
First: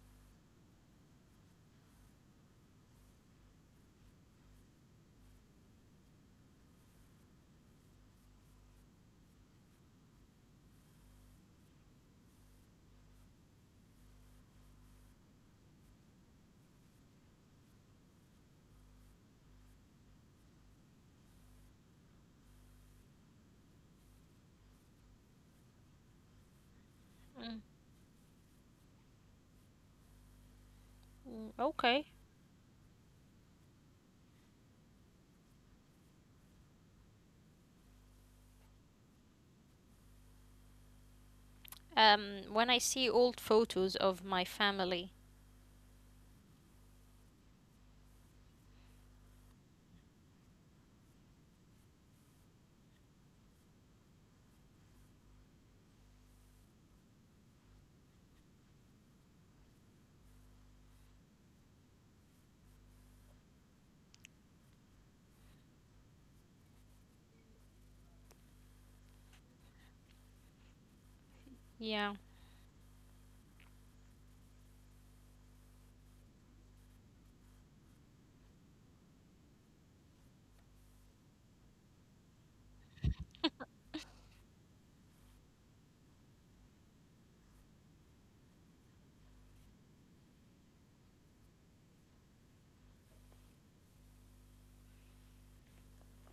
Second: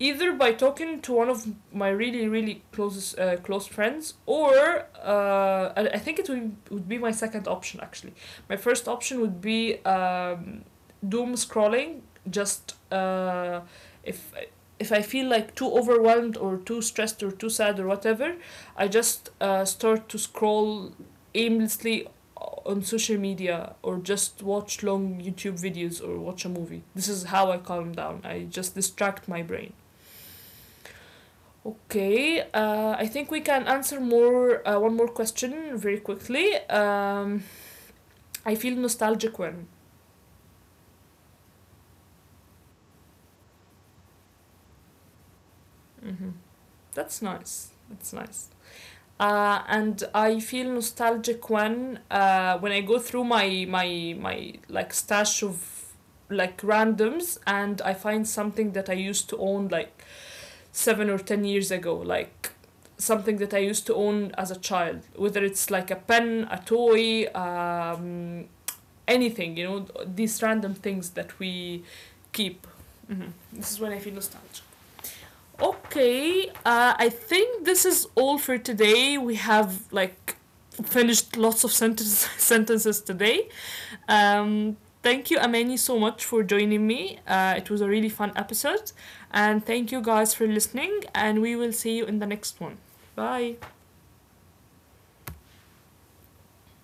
S1: either by talking to one of my really really closest close friends, or I think it would be my second option, actually. My first option would be doom scrolling, just if. If I feel like too overwhelmed or too stressed or too sad or whatever, I just start to scroll aimlessly on social media or just watch long YouTube videos or watch a movie. This is how I
S2: Mm,
S1: calm down. I just distract my brain.
S2: mm, okay.
S1: Okay, I think we can answer more one more question very quickly. I feel nostalgic when.
S2: When I see old photos of my family,
S1: Hmm. That's nice. That's nice. And I feel nostalgic when I go through my like stash of like randoms and I find something that I used to own like 7 or 10 years ago, like something that I used to own as a child, whether it's like a pen, a toy, anything, you know, these random things that we
S2: yeah,
S1: keep. Mhm. This is when I feel nostalgic. Okay, I think this is all for today. We have like finished lots of *laughs* sentences today. Um, thank you, Amani, so much for joining me. It was a really fun episode. And thank you guys for listening. And we will see you in the next one. Bye.